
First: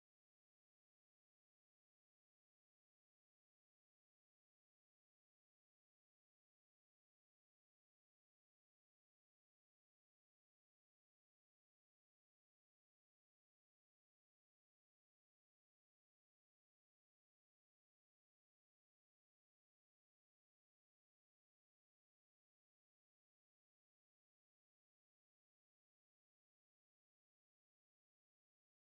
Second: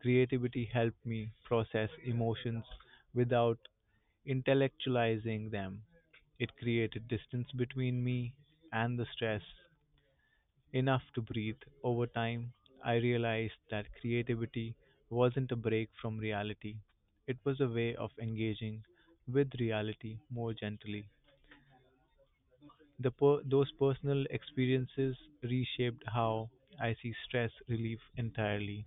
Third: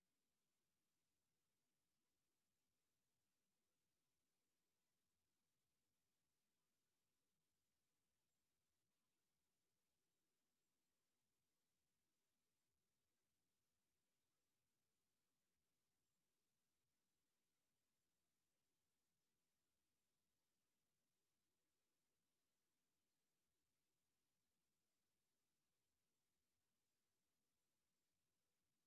Speaker 3: creativity helped me process emotions without intellectualizing them. It created distance between me and the stress, enough to breathe. Over time, I realized that creativity wasn't a break from reality, it was a way of engaging with reality more gently. Those personal experiences reshaped how I see stress relief entirely.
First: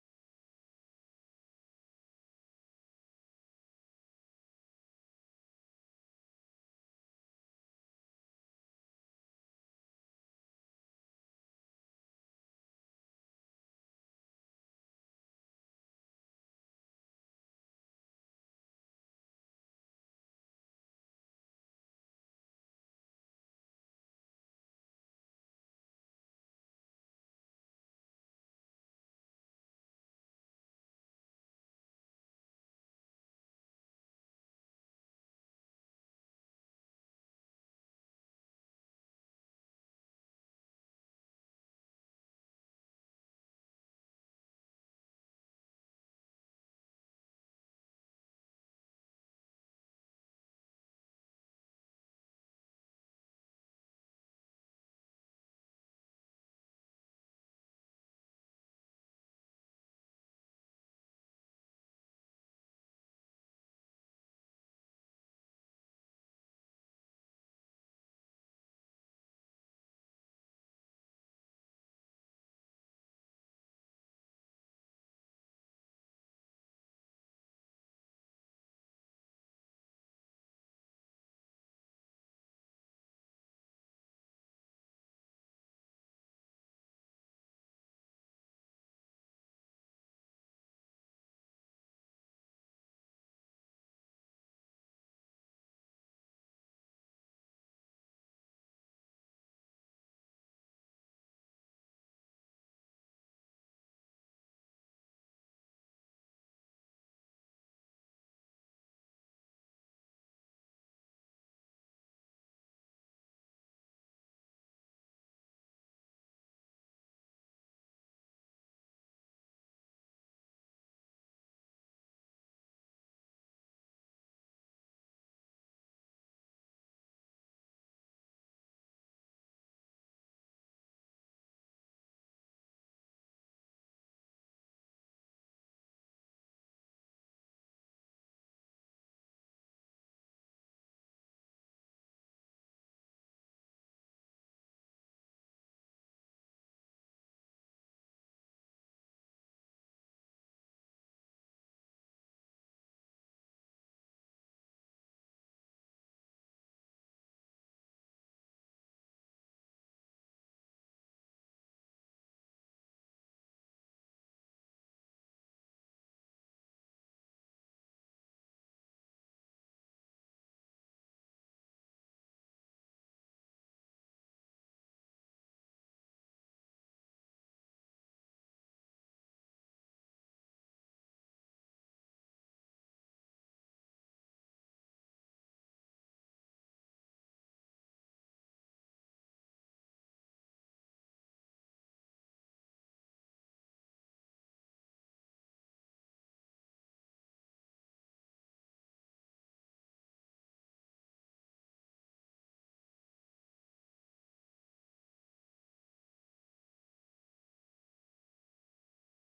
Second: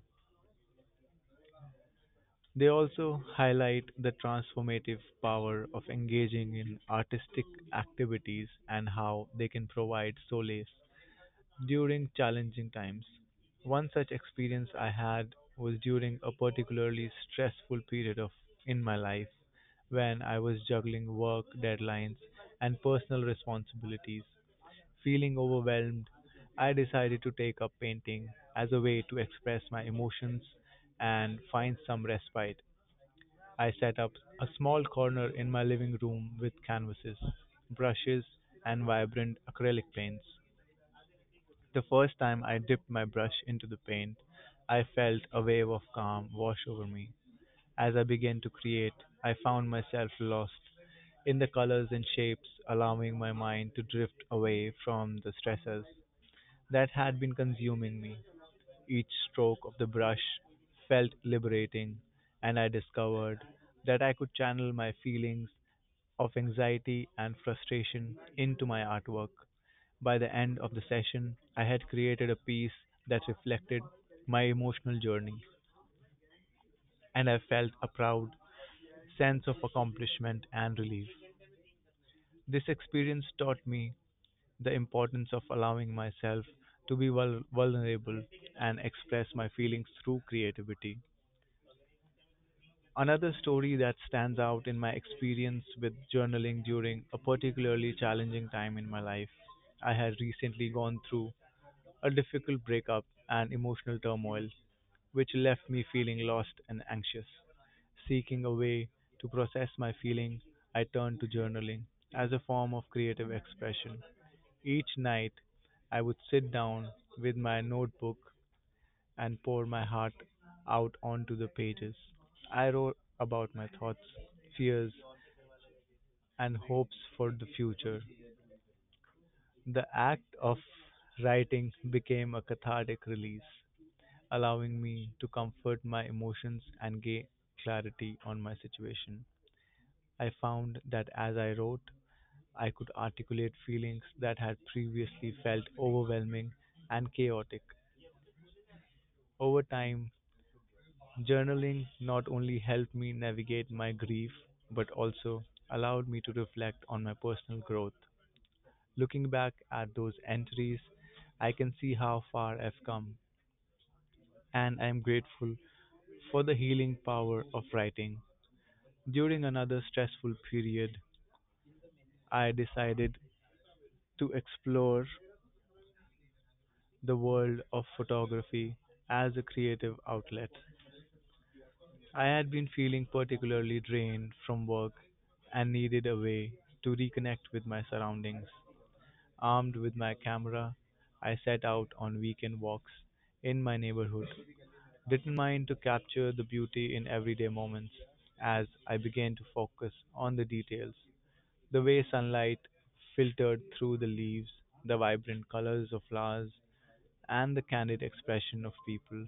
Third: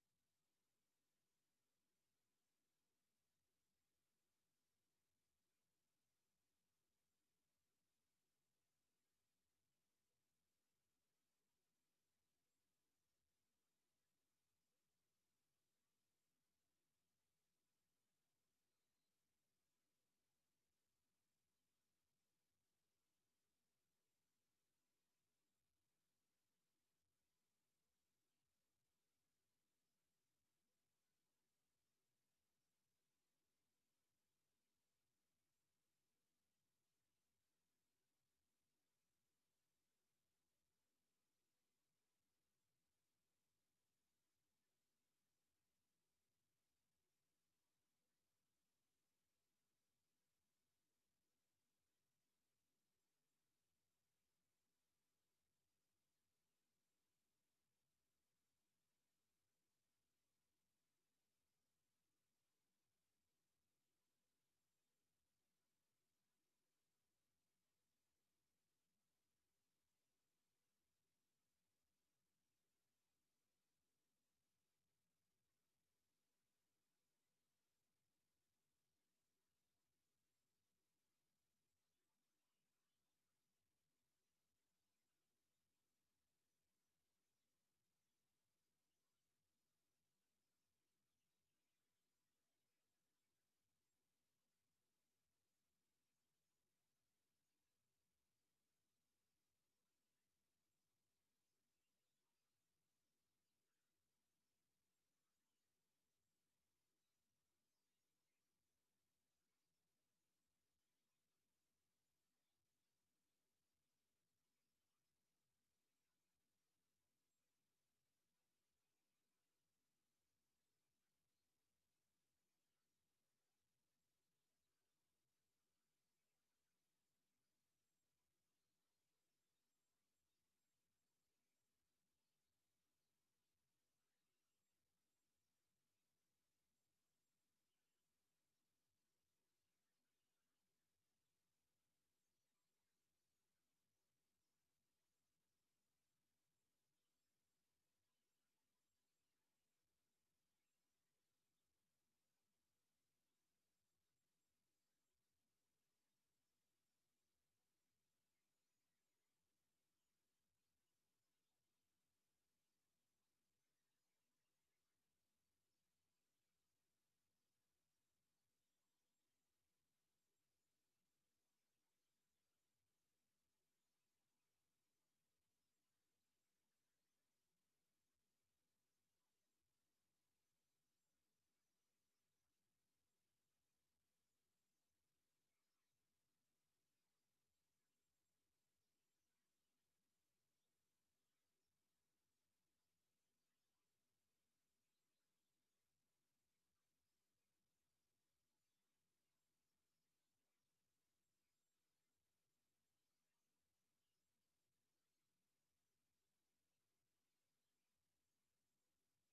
Speaker 3: They also highlight the transformative power of engaging in artistic activities and how they can provide solace during challenging times. One such experience I had was during a particularly stressful period of in my life when I was juggling work deadlines and personal responsibilities. Feeling overwhelmed, I decided to take up painting as a way to express my emotions and find some respite. I set up a small corner in my living room with canvases, brushes, and vibrant acrylic paints. The first time I dipped my brush into the paint, I felt a wave of calm wash over me. As I began to create, I found myself lost in the colors and shapes, allowing my mind to drift away from the stresses that had been consuming me. Each stroke of the brush felt liberating, and I discovered that I could channel my feelings of anxiety and frustration into my artwork. By the end of the session, I had created a piece that reflected my emotional journey, and I felt a proud sense of accomplishment and relief. This experience taught me the importance of allowing myself to be vulnerable and express my feelings through creativity. Another story that stands out in my experience with journaling during a particularly challenging time in my life. I had recently gone through a difficult breakup and emotional turmoil, which left me feeling lost and anxious. Seeking a way to process my feeling, I turned to journaling as a form of creative expression. Each night, I would sit down with my notebook and pour my heart out onto the pages. I wrote about my thoughts, fears, and hopes for the future. The act of writing became a cathartic release, allowing me to comfort my emotions and gain clarity on my situation. I found that as I wrote, I could articulate feelings that had previously felt overwhelming and chaotic. Over time, journaling not only helped me navigate my grief, but also allowed me to reflect on my personal growth. Looking back at those entries, I can see how far I've come, and I am grateful for the healing power of writing. During another stressful period, I decided to explore the world of photography as a creative outlet. I had been feeling particularly drained from work and needed a way to reconnect with my surroundings. Armed with my camera, I set out on weekend walks in my neighborhood, determined to capture the beauty in everyday moments as I began to focus on the details. The way sunlight filtered through the leaves, the vibrant colors of flowers, and the candid expression of people,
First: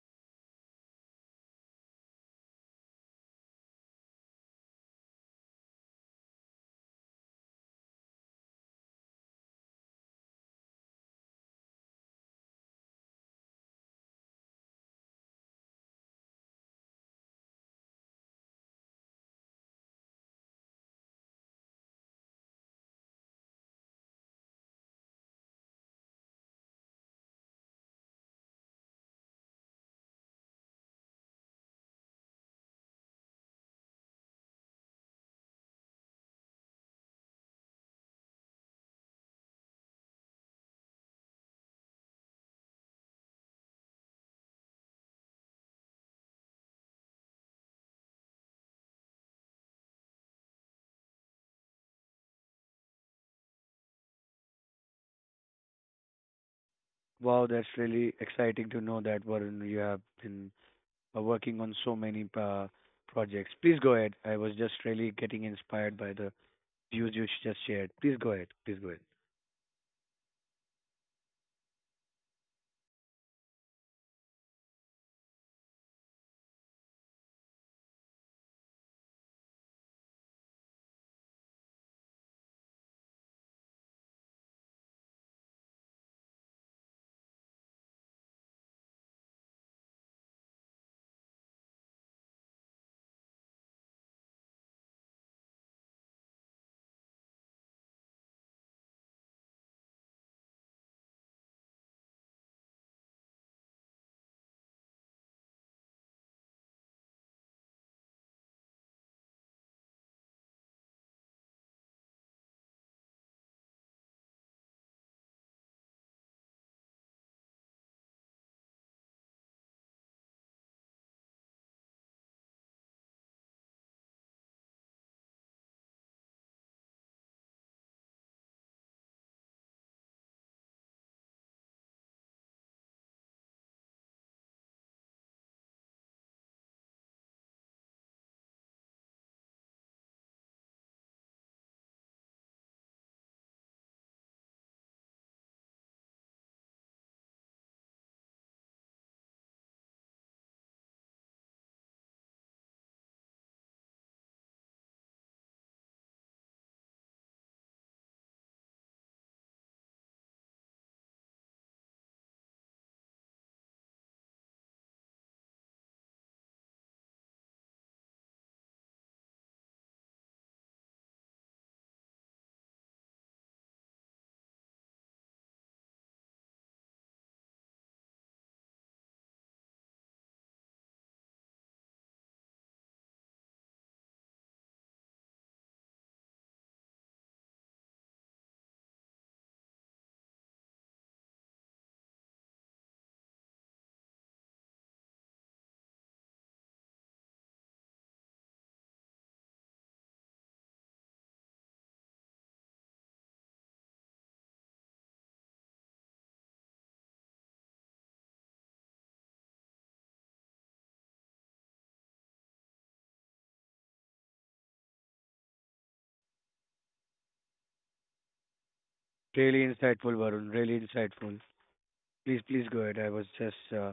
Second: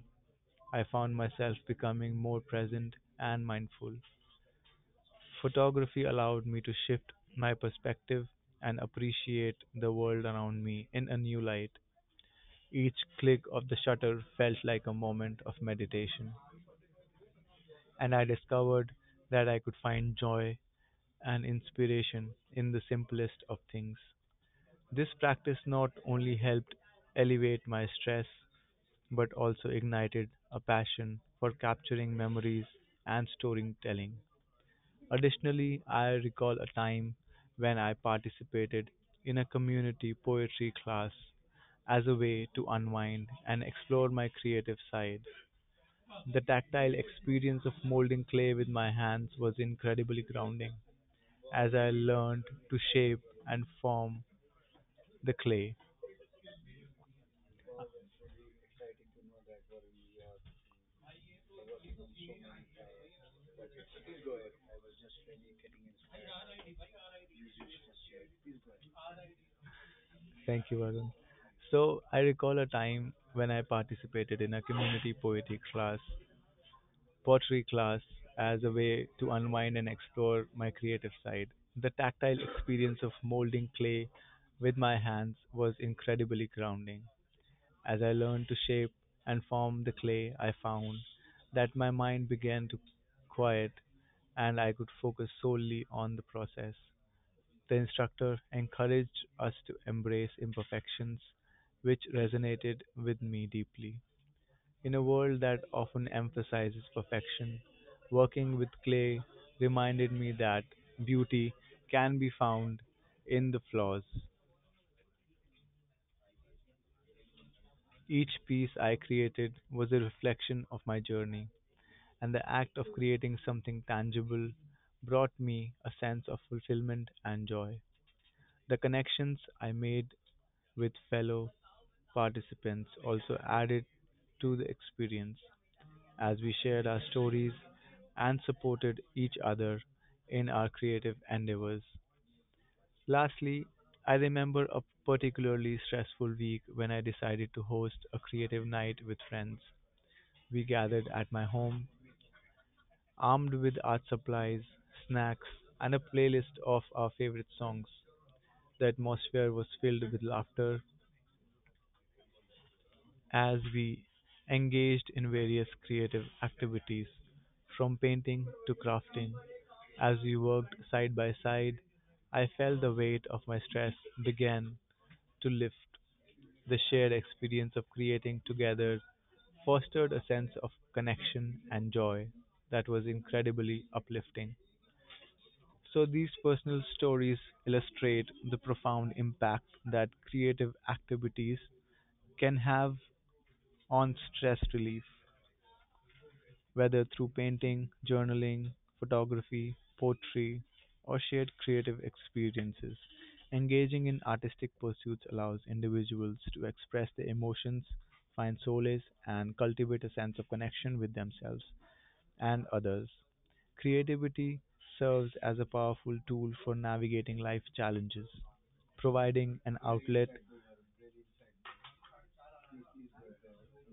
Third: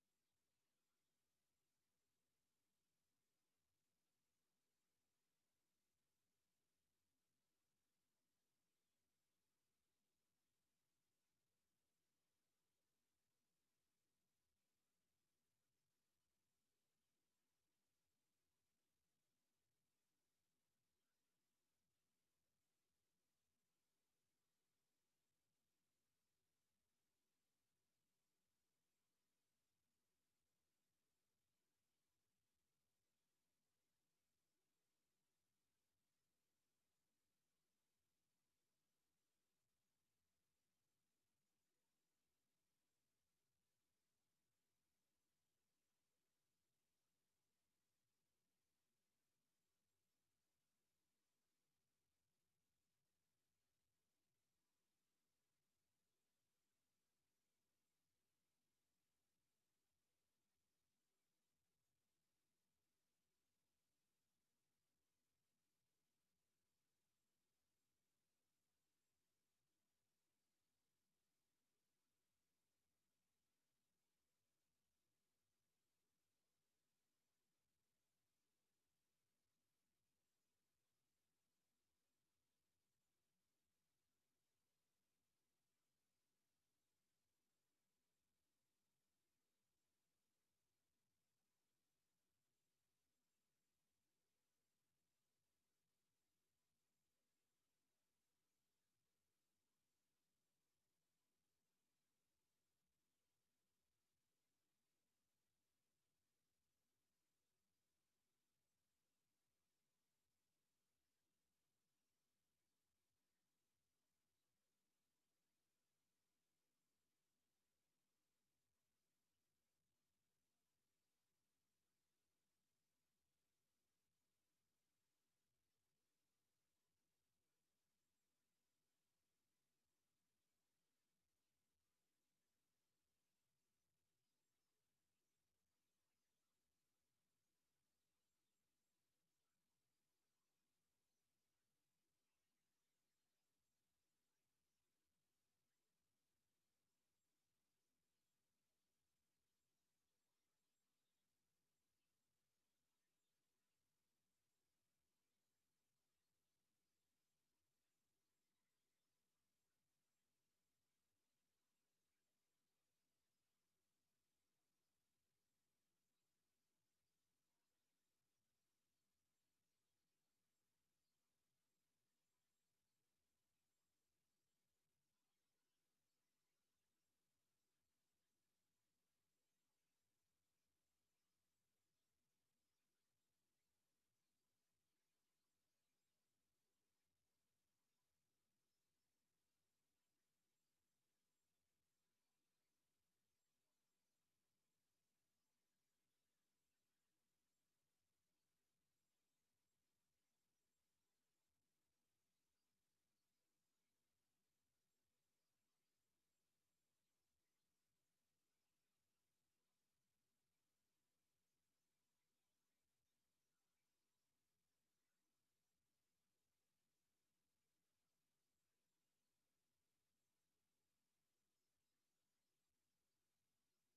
Speaker 3: I found myself becoming more present and mindful. Photography allowed me to shift my perspective and appreciate the world around me in a new light. Each click of the shutter felt like a moment of meditation, and I discovered that I could find joy and inspiration in the simplest of things. This practice not only helped elevate my stress but also ignited a passion for capturing memories and storytelling. Additionally, I recall a time when I participated in a community poetry class as a way to unwind and explore my creative side. The tactile experience of molding clay with my hands was incredibly grounding as I learned to shape and form the clay.
Speaker 1: Wow, that's really exciting to know that, Varun, you have been working on so many projects. Please go ahead. I was just really getting inspired by the views you just shared. Please go ahead. Please go ahead.
Speaker 3: Thank you, Varun. So I recall a time when I participated in a community poetry class pottery class as a way to unwind and explore my creative side. The tactile experience of molding clay with my hands was incredibly grounding. As I learned to shape and form the clay, I found that my mind began to quiet and I could focus solely on the process. The instructor encouraged us to embrace imperfections, which resonated with me deeply. In a world that often emphasizes perfection, working with clay reminded me that beauty can be found in the flaws. Each piece I created was a reflection of my journey, and the act of creating something tangible brought me a sense of fulfillment and joy. The connections I made with fellow participants also added to the experience, as we shared our stories and supported each other in our creative endeavors. Lastly, I remember a particularly stressful week when I decided to host a creative night with friends. We gathered at my home, armed with art supplies, snacks, and a playlist of our favorite songs. The atmosphere was filled with laughter, as we engaged in various creative activities, from painting to crafting. As we worked side by side, I felt the weight of my stress began to lift. The shared experience of creating together fostered a sense of connection and joy that was incredibly uplifting. So, these personal stories illustrate the profound impact that creative activities can have on stress relief, whether through painting, journaling, photography, poetry, or shared creative experiences. Engaging in artistic pursuits allows individuals to express their emotions, find solace, and cultivate a sense of connection with themselves and others. Creativity serves as a powerful tool for navigating life challenges, providing
Speaker 1: Really
Speaker 3: an
Speaker 1: insightful,
Speaker 3: outlet.
Speaker 1: Varun. Really insightful. Please go ahead. I was just uh,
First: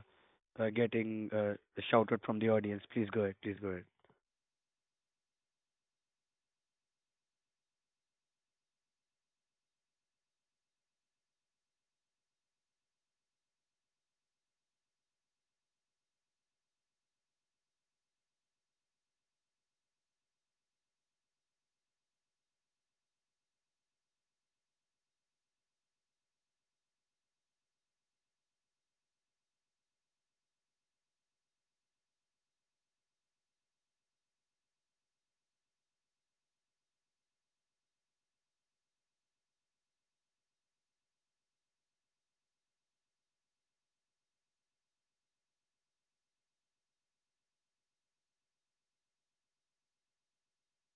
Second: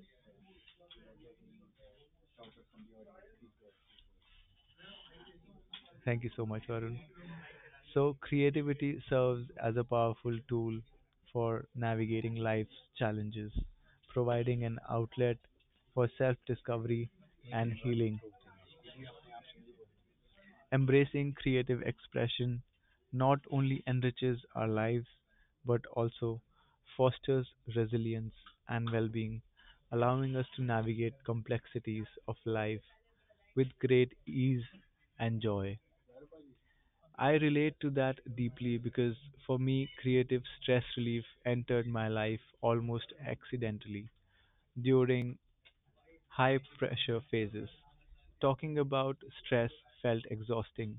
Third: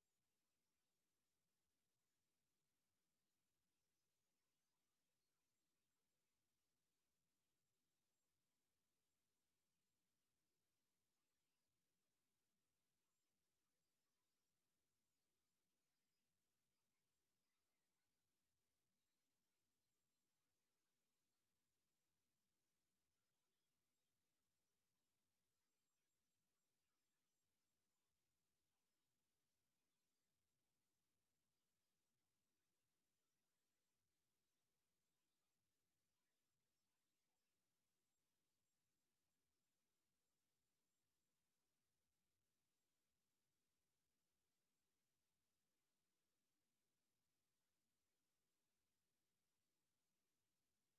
Speaker 1: uh, getting shouted from the audience. Please go ahead. Please go ahead.
Speaker 3: Thank you so much, Varun. So, creativity serves as a powerful tool for navigating life's challenges, providing an outlet for self discovery and healing. Embracing creative expression not only enriches our lives but also fosters resilience and well being, allowing us to navigate complexities of life with great ease and joy. I relate to that deeply because for me, creative stress relief entered my life almost accidentally during high pressure phases. Talking about stress felt exhausting,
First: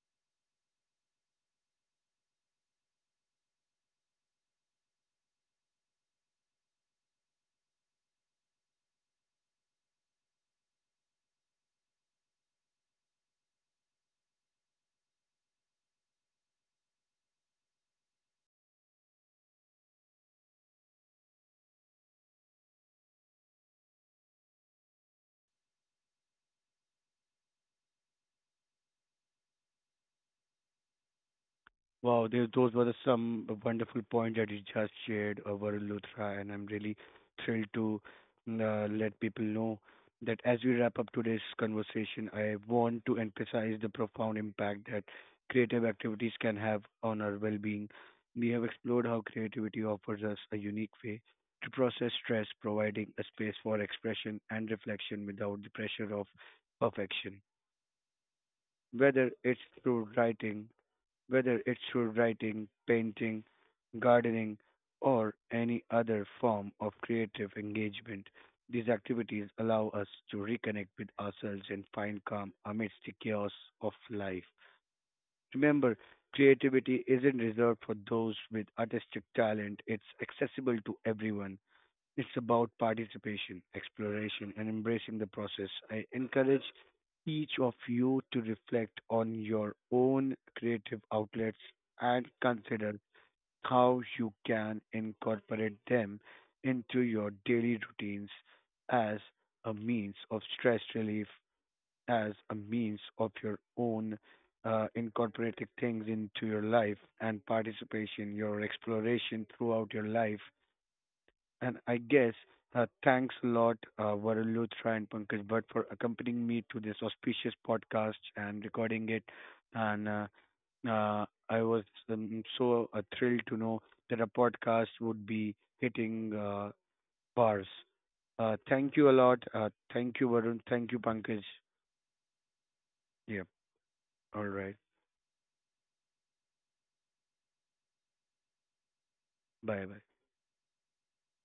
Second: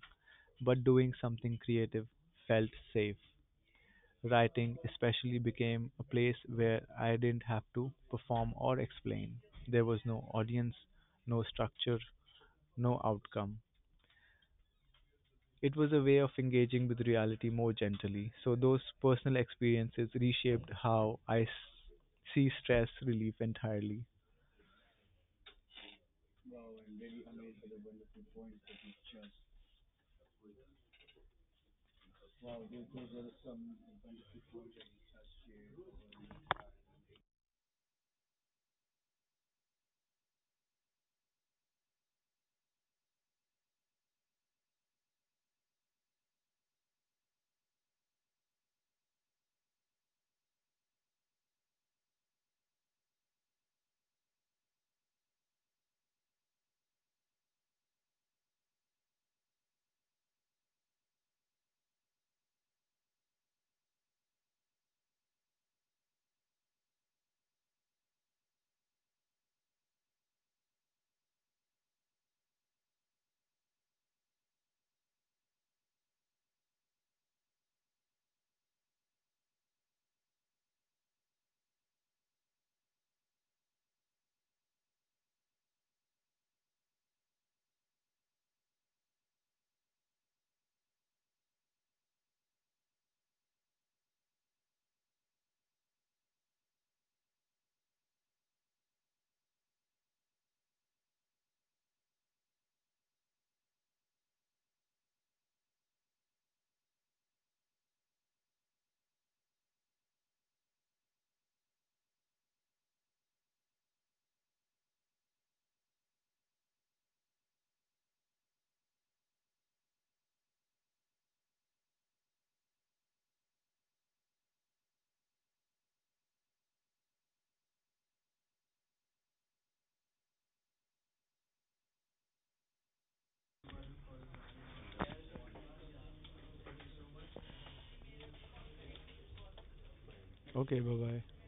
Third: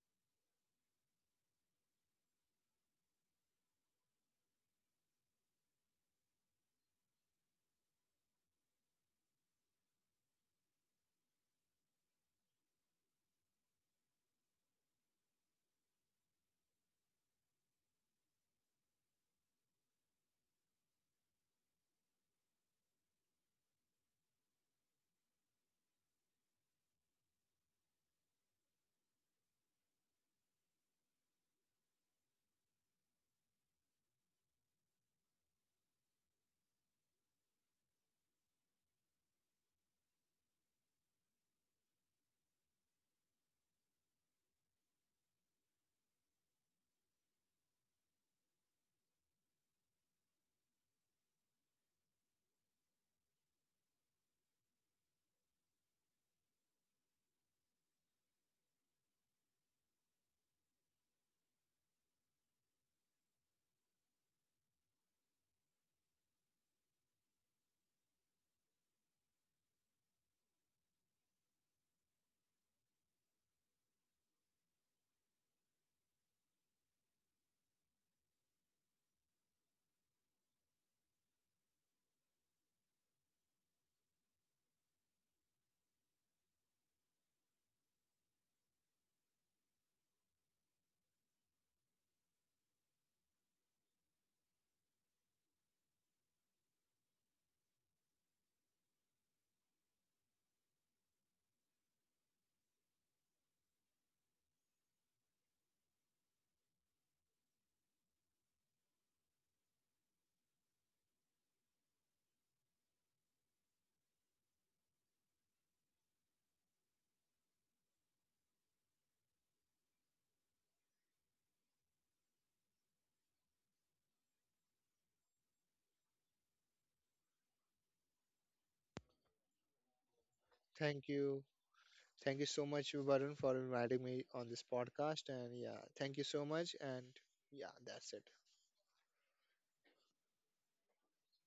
Speaker 3: but doing something creative felt safe. Writing, especially, became a place where I didn't have to perform or explain. There was no audience, no structure, no outcome. It was a way of engaging with reality more gently, so those personal experiences reshaped how see stress relief entirely.
Speaker 1: Wow, they, those were the some wonderful points that you just shared over Luthra, and I'm really thrilled to mm, let people know that as we wrap up today's conversation, I want to emphasize the profound impact that creative activities can have on our well-being. We have explored how creativity offers us a unique way to process stress, providing a space for expression and reflection without the pressure of perfection. Whether it's through writing, whether it's through writing, painting, gardening, or any other form of creative engagement. These activities allow us to reconnect with ourselves and find calm amidst the chaos of life. Remember, creativity isn't reserved for those with artistic talent, it's accessible to everyone. It's about participation, exploration, and embracing the process. I encourage each of you to reflect on your own creative outlets and consider how you can incorporate them into your daily routines as a means of stress relief, as a means of your own incorporating things into your life and participation, your exploration throughout your life, and I guess thanks a lot, Varun Luthra and Pankaj Bhatt, for accompanying me to this auspicious podcast and recording it. And I was so thrilled to know that a podcast would be hitting bars. Thank you a lot. Thank you, Varun. Thank you,
Speaker 2: thank you.
Speaker 1: Pankaj.
Speaker 2: Thank you so much, Varun,
Speaker 1: Yeah.
Speaker 2: for inviting me
Speaker 1: All
Speaker 2: on this
Speaker 1: right.
Speaker 2: podcast. And yeah, thank you so much. And yeah, that's it.
Speaker 1: Bye bye.
Speaker 3: Okay, bye bye.